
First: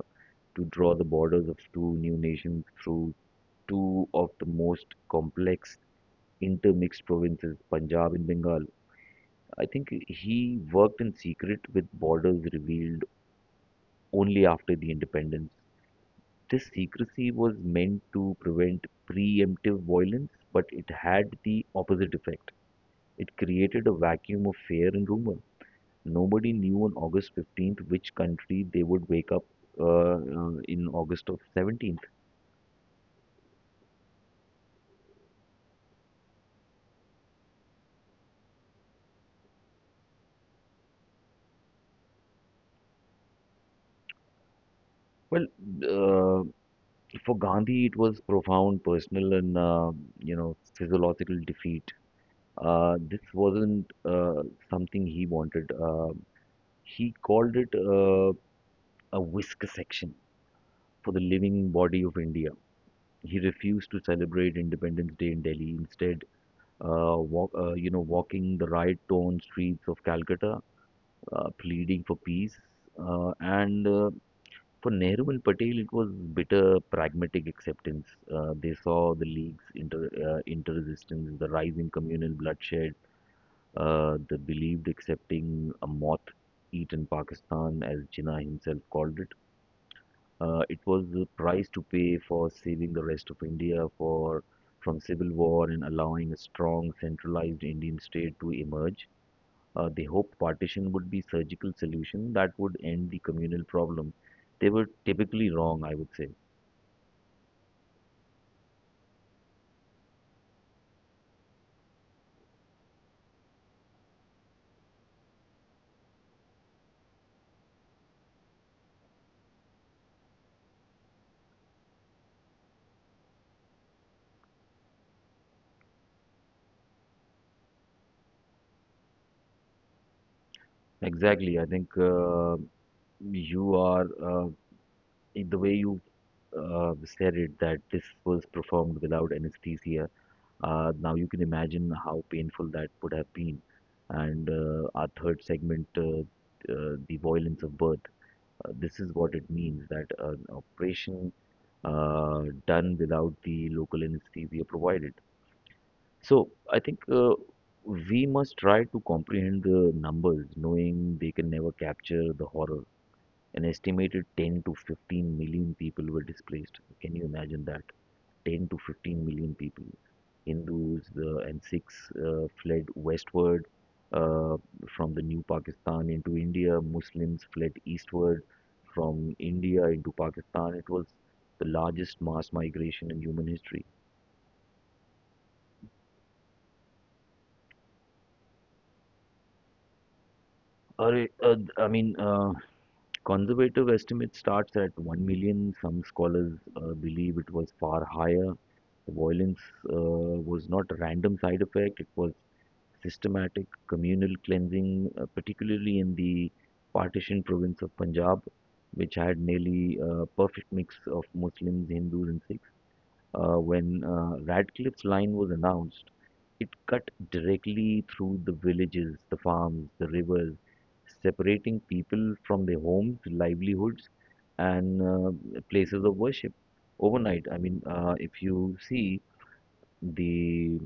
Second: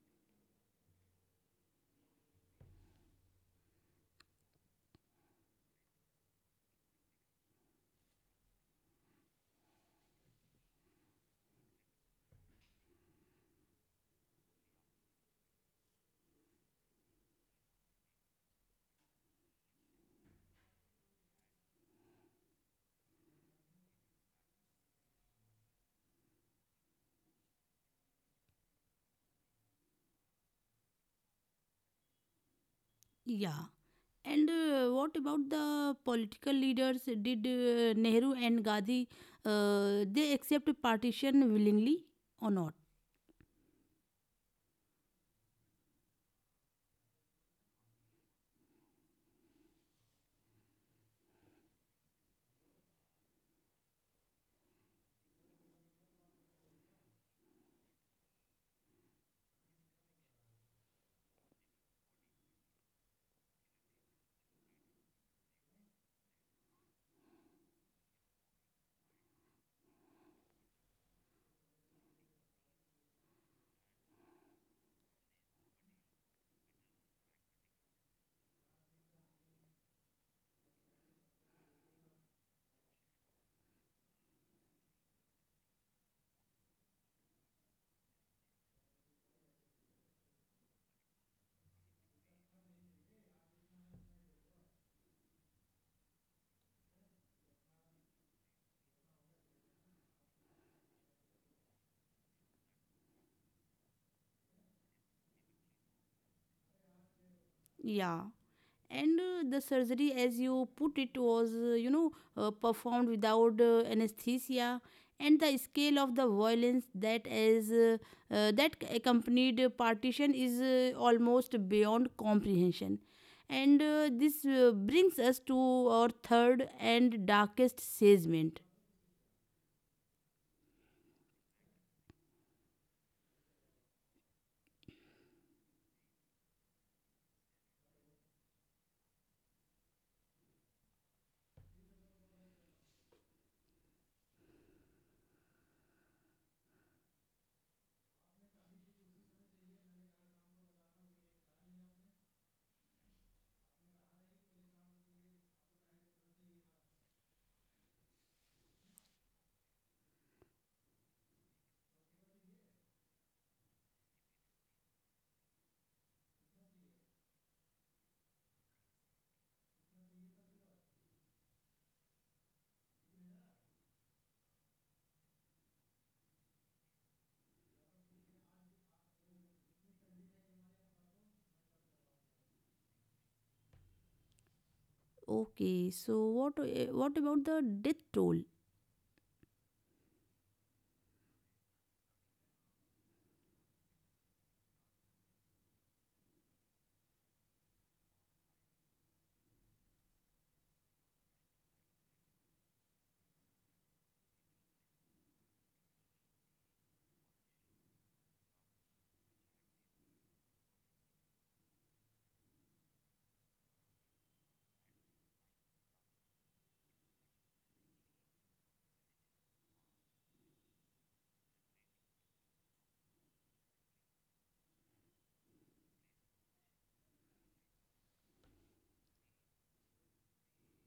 Speaker 2: to draw the borders of two new nations through two of the most complex intermixed provinces, Punjab and Bengal. I think he worked in secret with borders revealed only after the independence. This secrecy was meant to prevent preemptive violence, but it had the opposite effect. It created a vacuum of fear and rumor. Nobody knew on August 15th which country they would wake up in August of 17th.
Speaker 1: Yeah. And what about the political leaders? Did Nehru and Gandhi they accept partition willingly or not?
Speaker 2: Well, uh, for Gandhi, it was profound personal and you know physiological defeat. This wasn't something he wanted. He called it a whisker section for the living body of India. He refused to celebrate Independence Day in Delhi. Instead, you know, walking the riot-torn streets of Calcutta, pleading for peace, and for Nehru and Patel, it was bitter pragmatic acceptance. They saw the league's inter-resistance, the rise in communal bloodshed. They believed accepting a moth-eaten Pakistan, as Jinnah himself called it. It was the price to pay for saving the rest of India for from civil war and allowing a strong, centralized Indian state to emerge. They hoped partition would be surgical solution that would end the communal problem. They were typically wrong, I would say.
Speaker 1: Yeah. and The surgery, as you put it, was, performed without anesthesia, and the scale of the violence that is that accompanied partition is almost beyond comprehension. And this brings us to our third and darkest segment.
Speaker 2: Exactly. I think you are in the way you said it that this was performed without anesthesia. Now you can imagine how painful that would have been. And our third segment, the violence of birth. This is what it means that an operation done without the local anesthesia provided. So I think we must try to comprehend the numbers, knowing they can never capture the horror. An estimated 10 to 15 million people were displaced. Can you imagine that? 10 to 15 million people. Hindus and Sikhs fled westward uh, from the new Pakistan into India. Muslims fled eastward from India into Pakistan. It was the largest mass migration in human history.
Speaker 1: Okay, so what about the death toll?
Speaker 2: Arre, I mean, conservative estimate starts at 1 million. Some scholars believe it was far higher. The violence was not a random side effect, it was systematic communal cleansing, particularly in the partition province of Punjab, which had nearly a perfect mix of Muslims, Hindus, and Sikhs. When Radcliffe's line was announced, it cut directly through the villages, the farms, the rivers, separating people from their homes, livelihoods, and places of worship. Overnight, I mean, if you see the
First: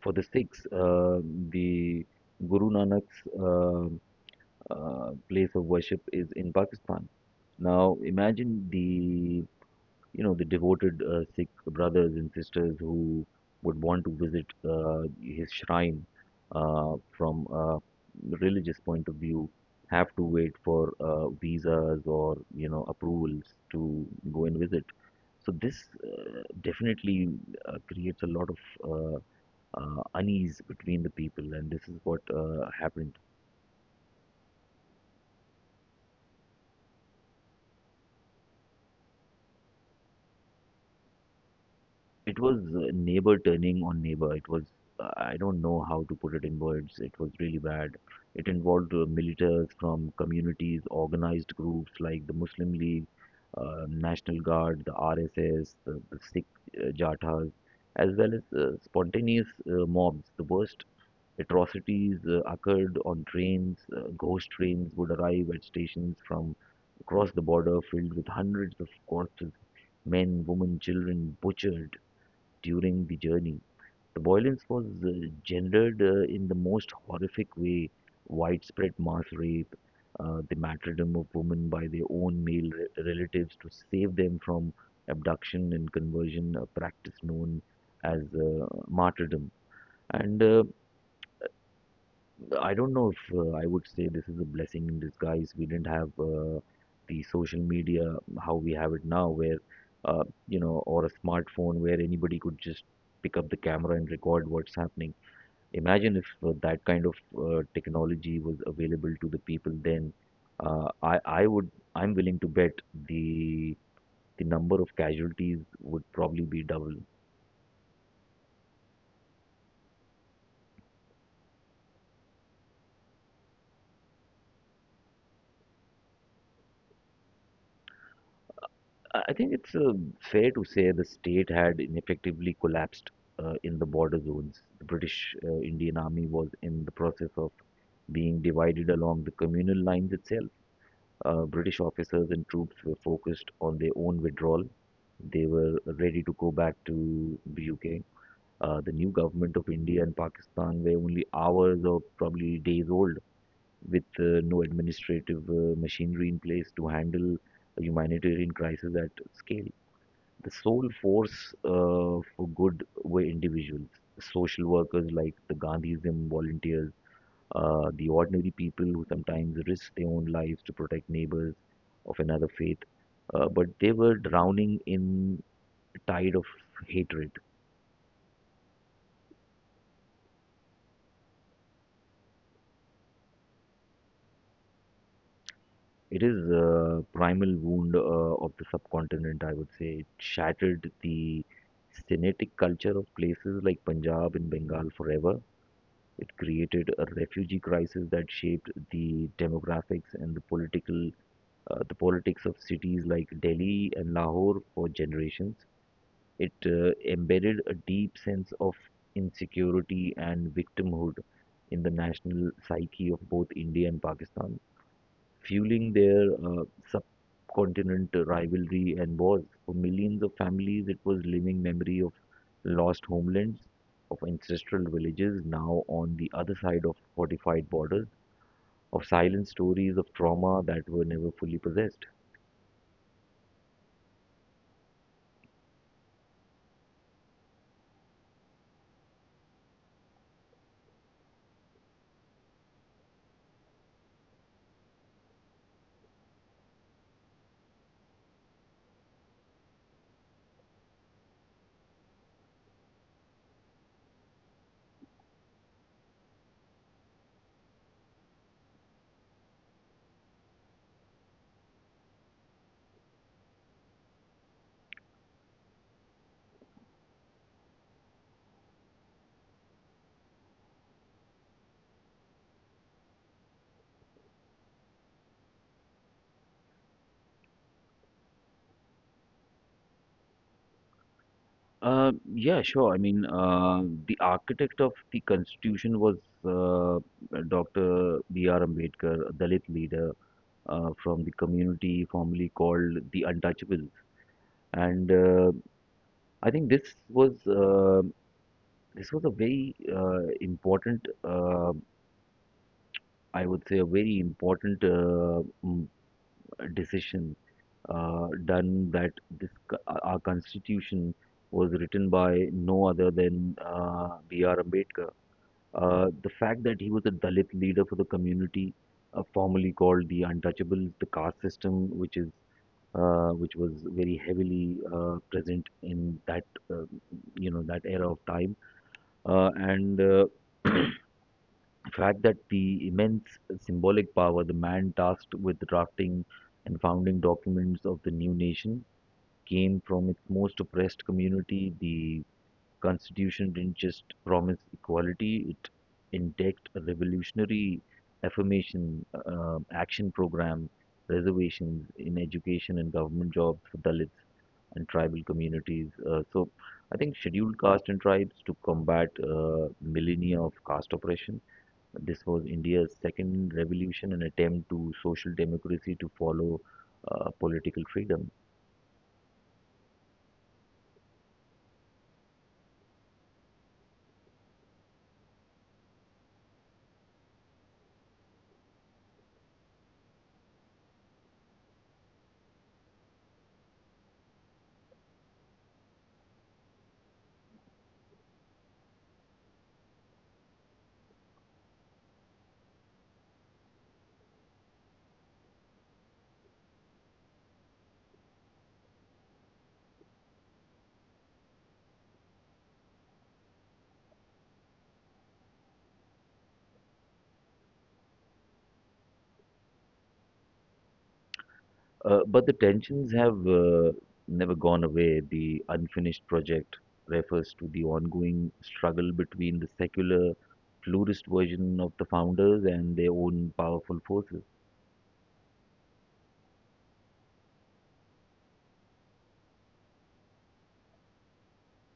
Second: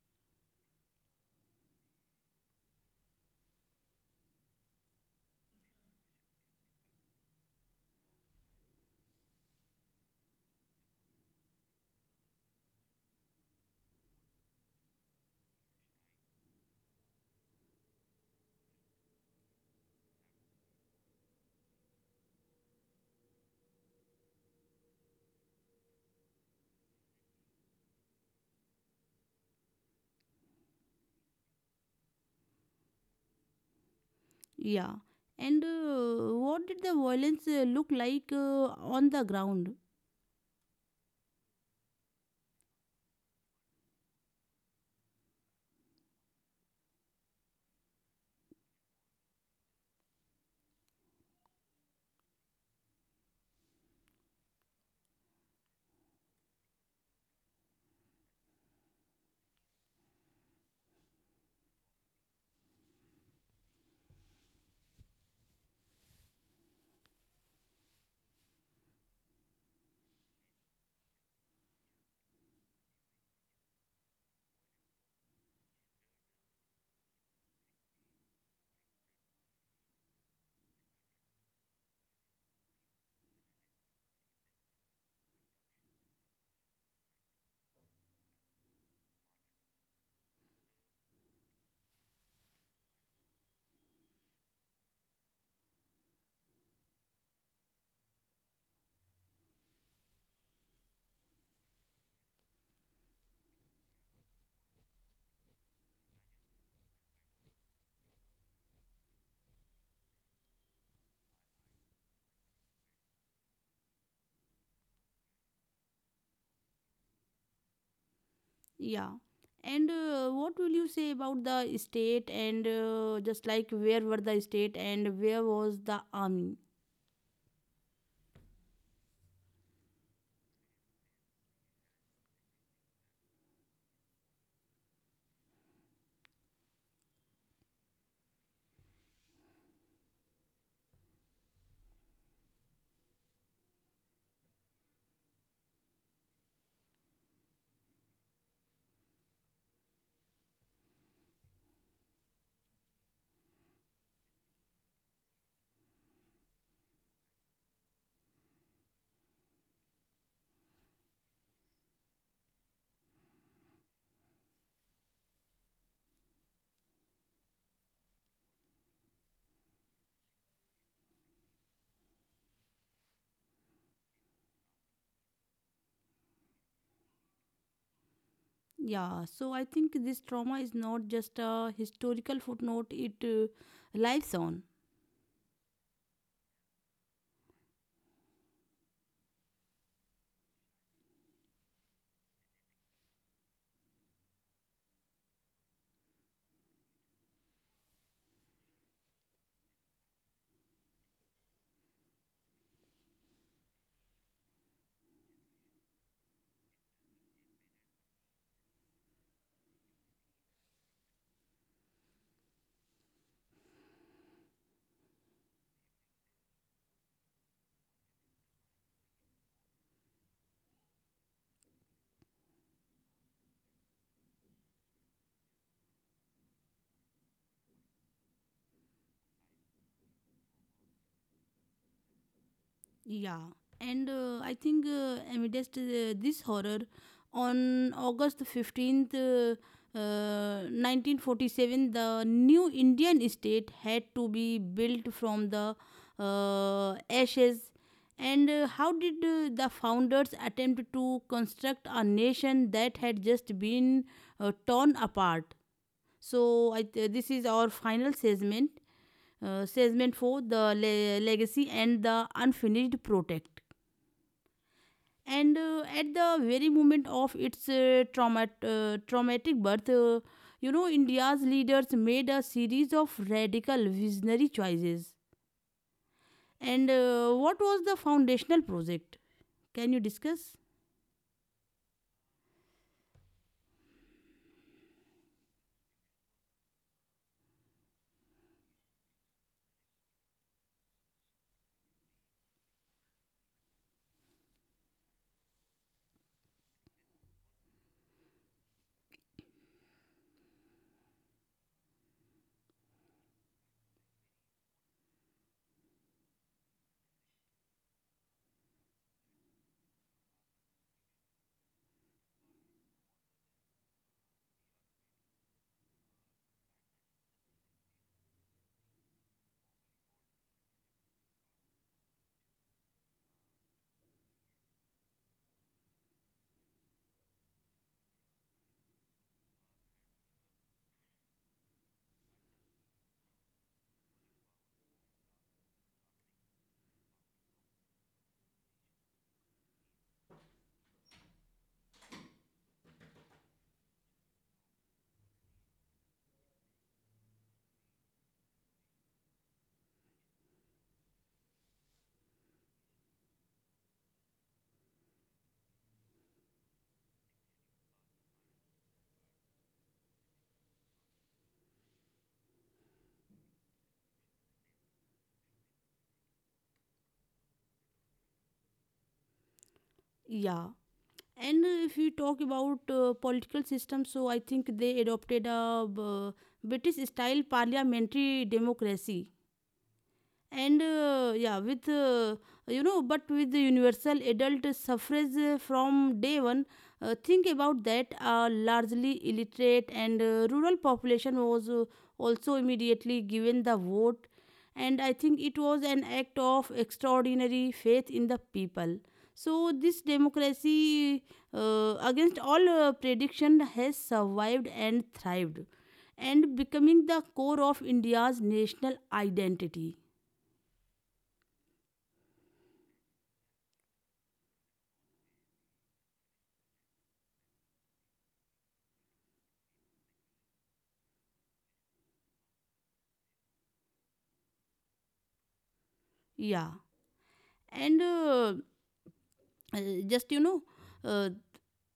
Speaker 2: for the Sikhs, the Guru Nanak's place of worship is in Pakistan. Now, imagine the you know the devoted Sikh brothers and sisters who would want to visit his shrine from a religious point of view, have to wait for visas or you know approvals to go and visit. So this definitely creates a lot of uh, unease between the people, and this is what happens.
Speaker 1: Yeah, and what did the violence look like on the ground?
Speaker 2: It was neighbor turning on neighbor. It was, I don't know how to put it in words. It was really bad. It involved militants from communities, organized groups like the Muslim League, National Guard, the RSS, the Sikh Jathas, as well as spontaneous mobs. The worst atrocities occurred on trains. Ghost trains would arrive at stations from across the border filled with hundreds of corpses, men, women, children butchered during the journey. The violence was gendered in the most horrific way, widespread mass rape, the martyrdom of women by their own male relatives to save them from abduction and conversion, a practice known as martyrdom. And I don't know if I would say this is a blessing in disguise. We didn't have the social media how we have it now, where you know, or a smartphone where anybody could just pick up the camera and record what's happening. Imagine if that kind of technology was available to the people then. I would, I'm willing to bet the the number of casualties would probably be double.
Speaker 1: Yeah. And what will you say about the state and, just like, where were the state and where was the army?
Speaker 2: I think it's fair to say the state had ineffectively collapsed in the border zones. The British Indian Army was in the process of being divided along the communal lines itself. British officers and troops were focused on their own withdrawal. They were ready to go back to the UK. The new government of India and Pakistan were only hours or probably days old, with no administrative machinery in place to handle a humanitarian crisis at scale. The sole force for good were individuals, social workers like the Gandhism volunteers, the ordinary people who sometimes risked their own lives to protect neighbors of another faith. But they were drowning in a tide of hatred.
Speaker 1: Yeah, so I think this trauma is not just a historical footnote, it lives on.
Speaker 2: It is a primal wound of the subcontinent, I would say. It shattered the Sinitic culture of places like Punjab and Bengal forever. It created a refugee crisis that shaped the demographics and the political, the politics of cities like Delhi and Lahore for generations. It embedded a deep sense of insecurity and victimhood in the national psyche of both India and Pakistan, fueling their subcontinent rivalry and wars. For millions of families, it was living memory of lost homelands, of ancestral villages now on the other side of fortified borders, of silent stories of trauma that were never fully possessed.
Speaker 1: Yeah, and I think amidst this horror, on August 15th, 1947, the new Indian state had to be built from the ashes. And how did the founders attempt to construct a nation that had just been torn apart? So, this is our final segment, segment for the legacy and the unfinished project. And at the very moment of its traumatic birth, India's leaders made a series of radical visionary choices. And what was the foundational project? Can you discuss?
Speaker 2: Yeah, sure. I mean, the architect of the Constitution was uh, Dr. B.R. Ambedkar, a Dalit leader from the community formerly called the Untouchables. And I think was uh, this was a very important, I would say, a very important mm, decision, done that this co- our constitution was written by no other than B.R. Ambedkar. The fact that he was a Dalit leader for the community, formerly called the Untouchables, the caste system, which was very heavily present in that uh, you know that era of time. And fact that the immense symbolic power, the man tasked with drafting and founding documents of the new nation, came from its most oppressed community. The Constitution didn't just promise equality, it indexed a revolutionary action program, reservations in education and government jobs for Dalits and tribal communities. So I think scheduled caste and tribes, to combat millennia of caste oppression. This was India's second revolution, an attempt to social democracy to follow political freedom.
Speaker 1: Yeah. And if you talk about political system, so I think they adopted a British style parliamentary democracy, and yeah, with but with the universal adult suffrage from day one. Think about that: a largely illiterate and rural population was also immediately given the vote, and I think it was an act of extraordinary faith in the people. So this democracy, against all prediction, has survived and thrived, and becoming the core of India's national identity.
Speaker 2: But the tensions have never gone away. The unfinished project refers to the ongoing struggle between the secular pluralist version of the founders and their own powerful forces.
Speaker 1: Yeah, and uh, just you know, uh,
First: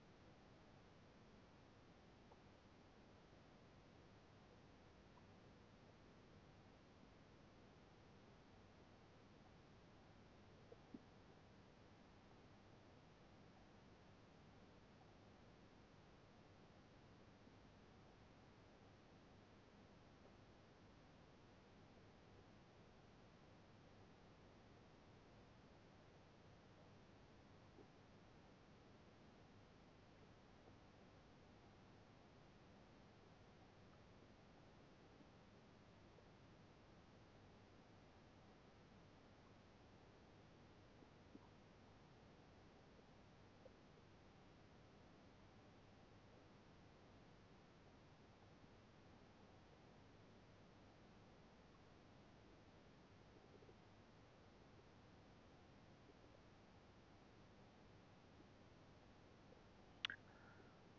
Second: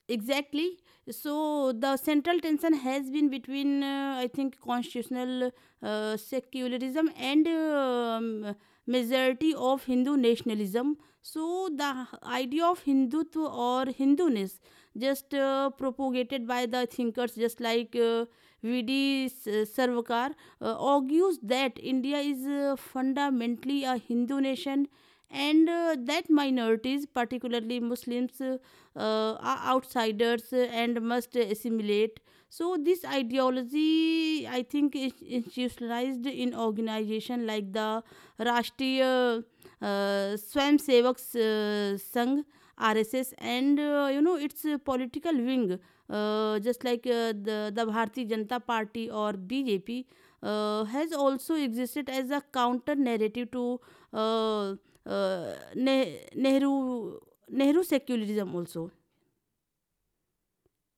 Speaker 1: exactly. So the central tension has been between, I think, constitutional secularism and majority of Hindu nationalism. So the idea of Hindutva, or Hinduness, just propagated by the thinkers, just like V.D. Sarvakar, argues that India is fundamentally a Hindu nation, and that minorities, particularly Muslims, are outsiders and must assimilate. So this ideology, I think, is institutionalized in organization like the Rashtriya Swamsevak Sangh, RSS, and its political wing, just like the Bharatiya Janata Party, or BJP, has also existed as a counter narrative to uh, Nehru, Nehru secularism also.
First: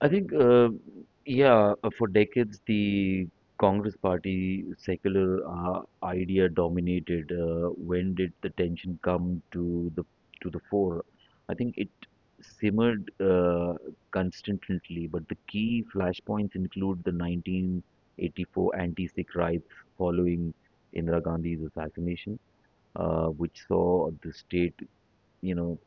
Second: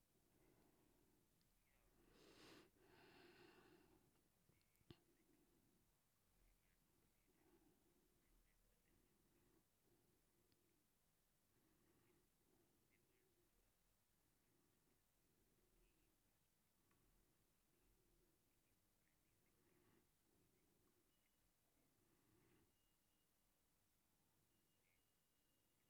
Speaker 2: I think, uh, yeah, for decades, the Congress Party secular idea dominated. When did the tension come to the fore? I think it simmered constantly, but the key flashpoints include the 1984 anti-Sikh riots following Indira Gandhi's assassination, which saw the state, you know,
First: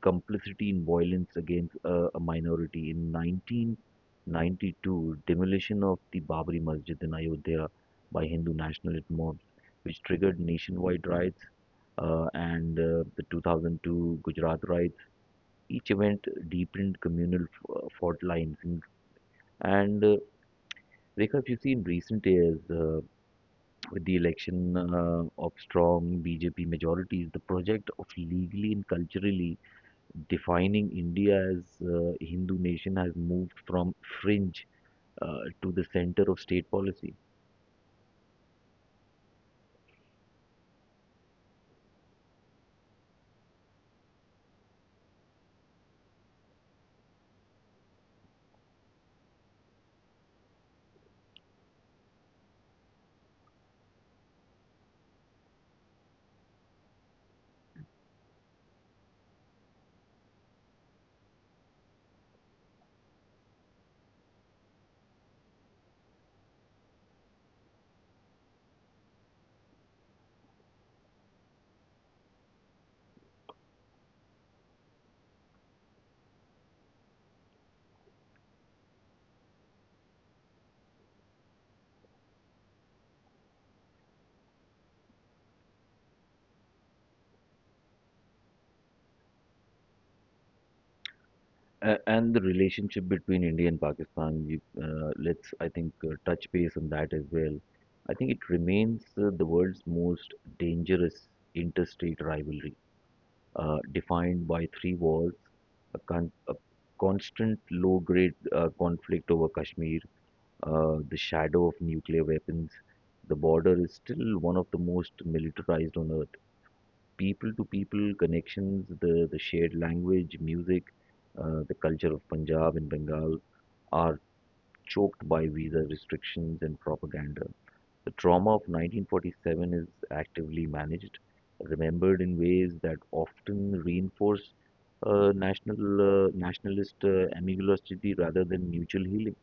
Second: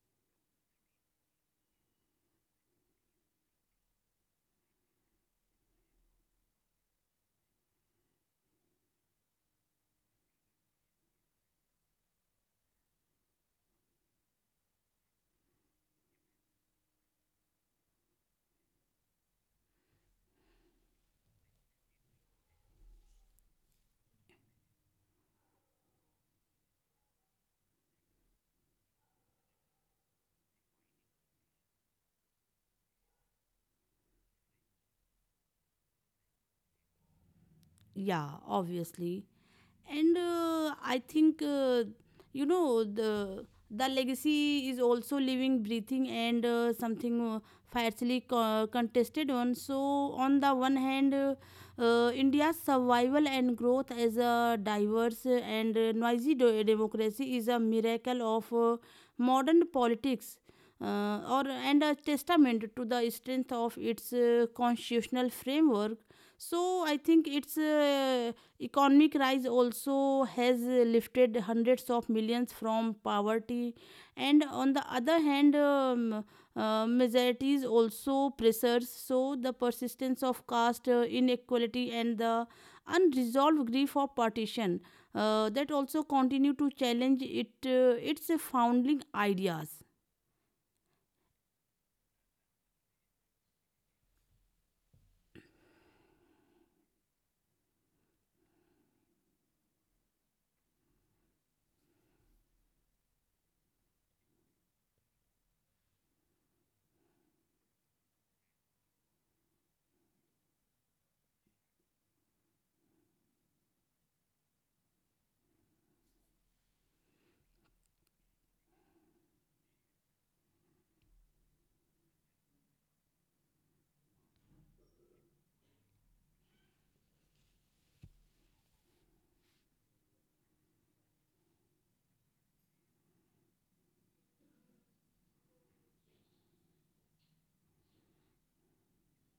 Speaker 2: complicity in violence against a minority. In 1992, demolition of the Babri Masjid in Ayodhya by Hindu nationalist mobs, which triggered nationwide riots, and the 2002 Gujarat riots. Each event deepened communal fault lines. And Rekha, if you see in recent years, with the election of strong BJP majorities, the project of legally and culturally defining India as a Hindu nation has moved from fringe to the center of state policy.
Speaker 1: Yeah, obviously. And I think the legacy is also living, breathing, and something fiercely contested on. So on the one hand, India's survival and growth as a diverse and democracy is a miracle of modern politics, or and a testament to the strength of its constitutional framework. So I think its economic rise also has lifted hundreds of millions from poverty. And on the other hand, majorities also pressures, so the persistence of caste inequality and the unresolved grief of partition, that also continue to challenge it its founding ideas.
Speaker 2: And the relationship between India and Pakistan, you, let's, I think, touch base on that as well. I think it remains the world's most dangerous interstate rivalry, defined by three wars, a constant low grade conflict over Kashmir, the shadow of nuclear weapons. The border is still one of the most militarized on earth. People to people connections, the shared language, music, the culture of Punjab and Bengal are choked by visa restrictions and propaganda. The trauma of 1947 is actively managed, remembered in ways that often reinforce nationalist animosity rather than mutual healing.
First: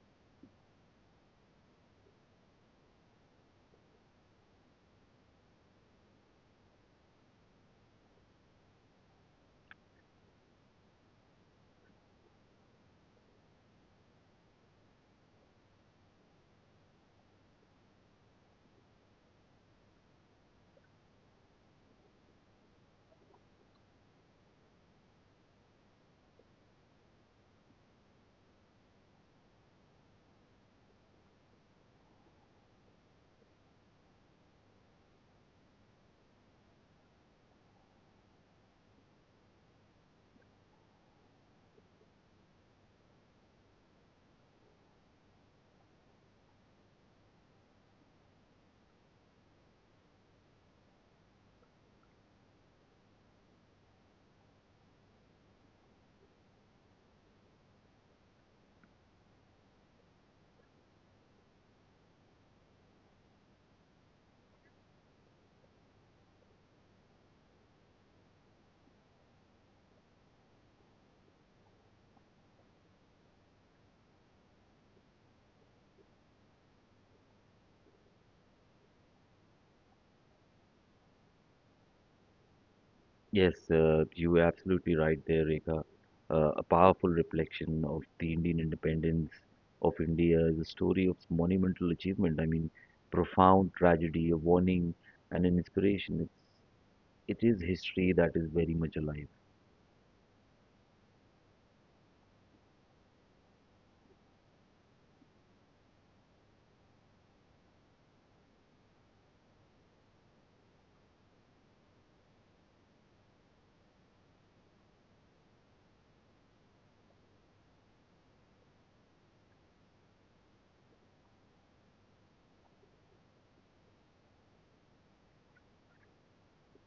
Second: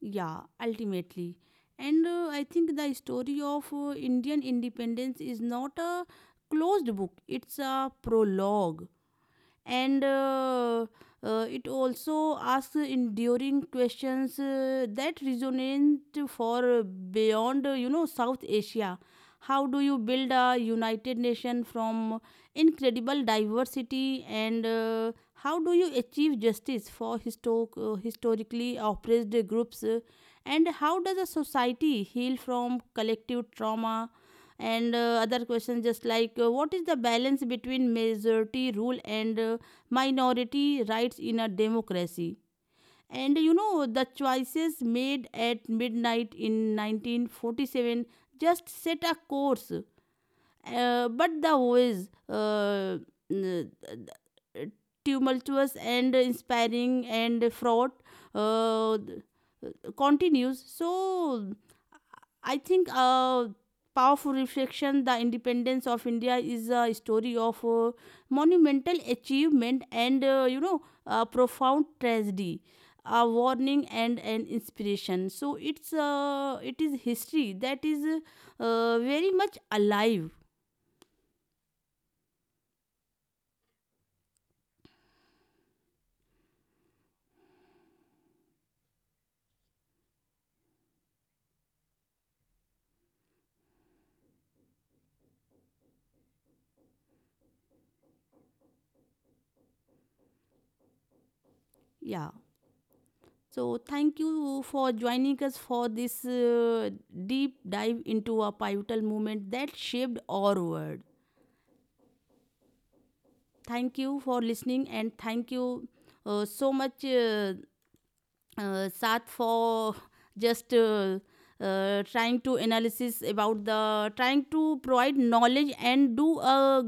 Speaker 1: Yeah, ultimately. And I think the story of Indian independence is not a closed book, it's a prologue, and it also asks enduring questions that resonate for beyond South Asia. How do you build a united nation from incredible diversity, and how do you achieve justice for historically oppressed groups, and how does a society heal from collective trauma, and other questions, just like what is the balance between majority rule and minority rights in a democracy? And you know, the choices made at midnight in 1947 just set a course, but the ways, n- uh, tumultuous and inspiring and fraught, uh, continues. So I think, powerful reflection, the independence of India is a story of monumental achievement and, profound tragedy, a warning and an inspiration. So it's, it is history that is very much alive.
Speaker 2: Yes, you were absolutely right there, Rekha. A powerful reflection of the Indian independence of India is a story of monumental achievement. I mean, profound tragedy, a warning, and an inspiration. It is history that is very much alive.
Speaker 1: Yeah. So thank you for joining us for this deep dive into a pivotal moment that shaped our world. Thank you for listening, and thank you so much, Sat, for just trying to analysis about the, trying to provide knowledge and do a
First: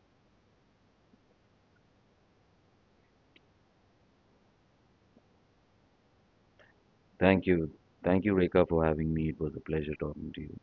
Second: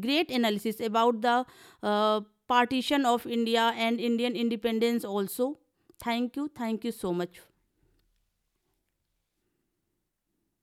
Speaker 1: great analysis about the uh, partition of India and Indian independence also. Thank you so much.
Speaker 2: Thank you. Thank you, Rekha, for having me. It was a pleasure talking to you.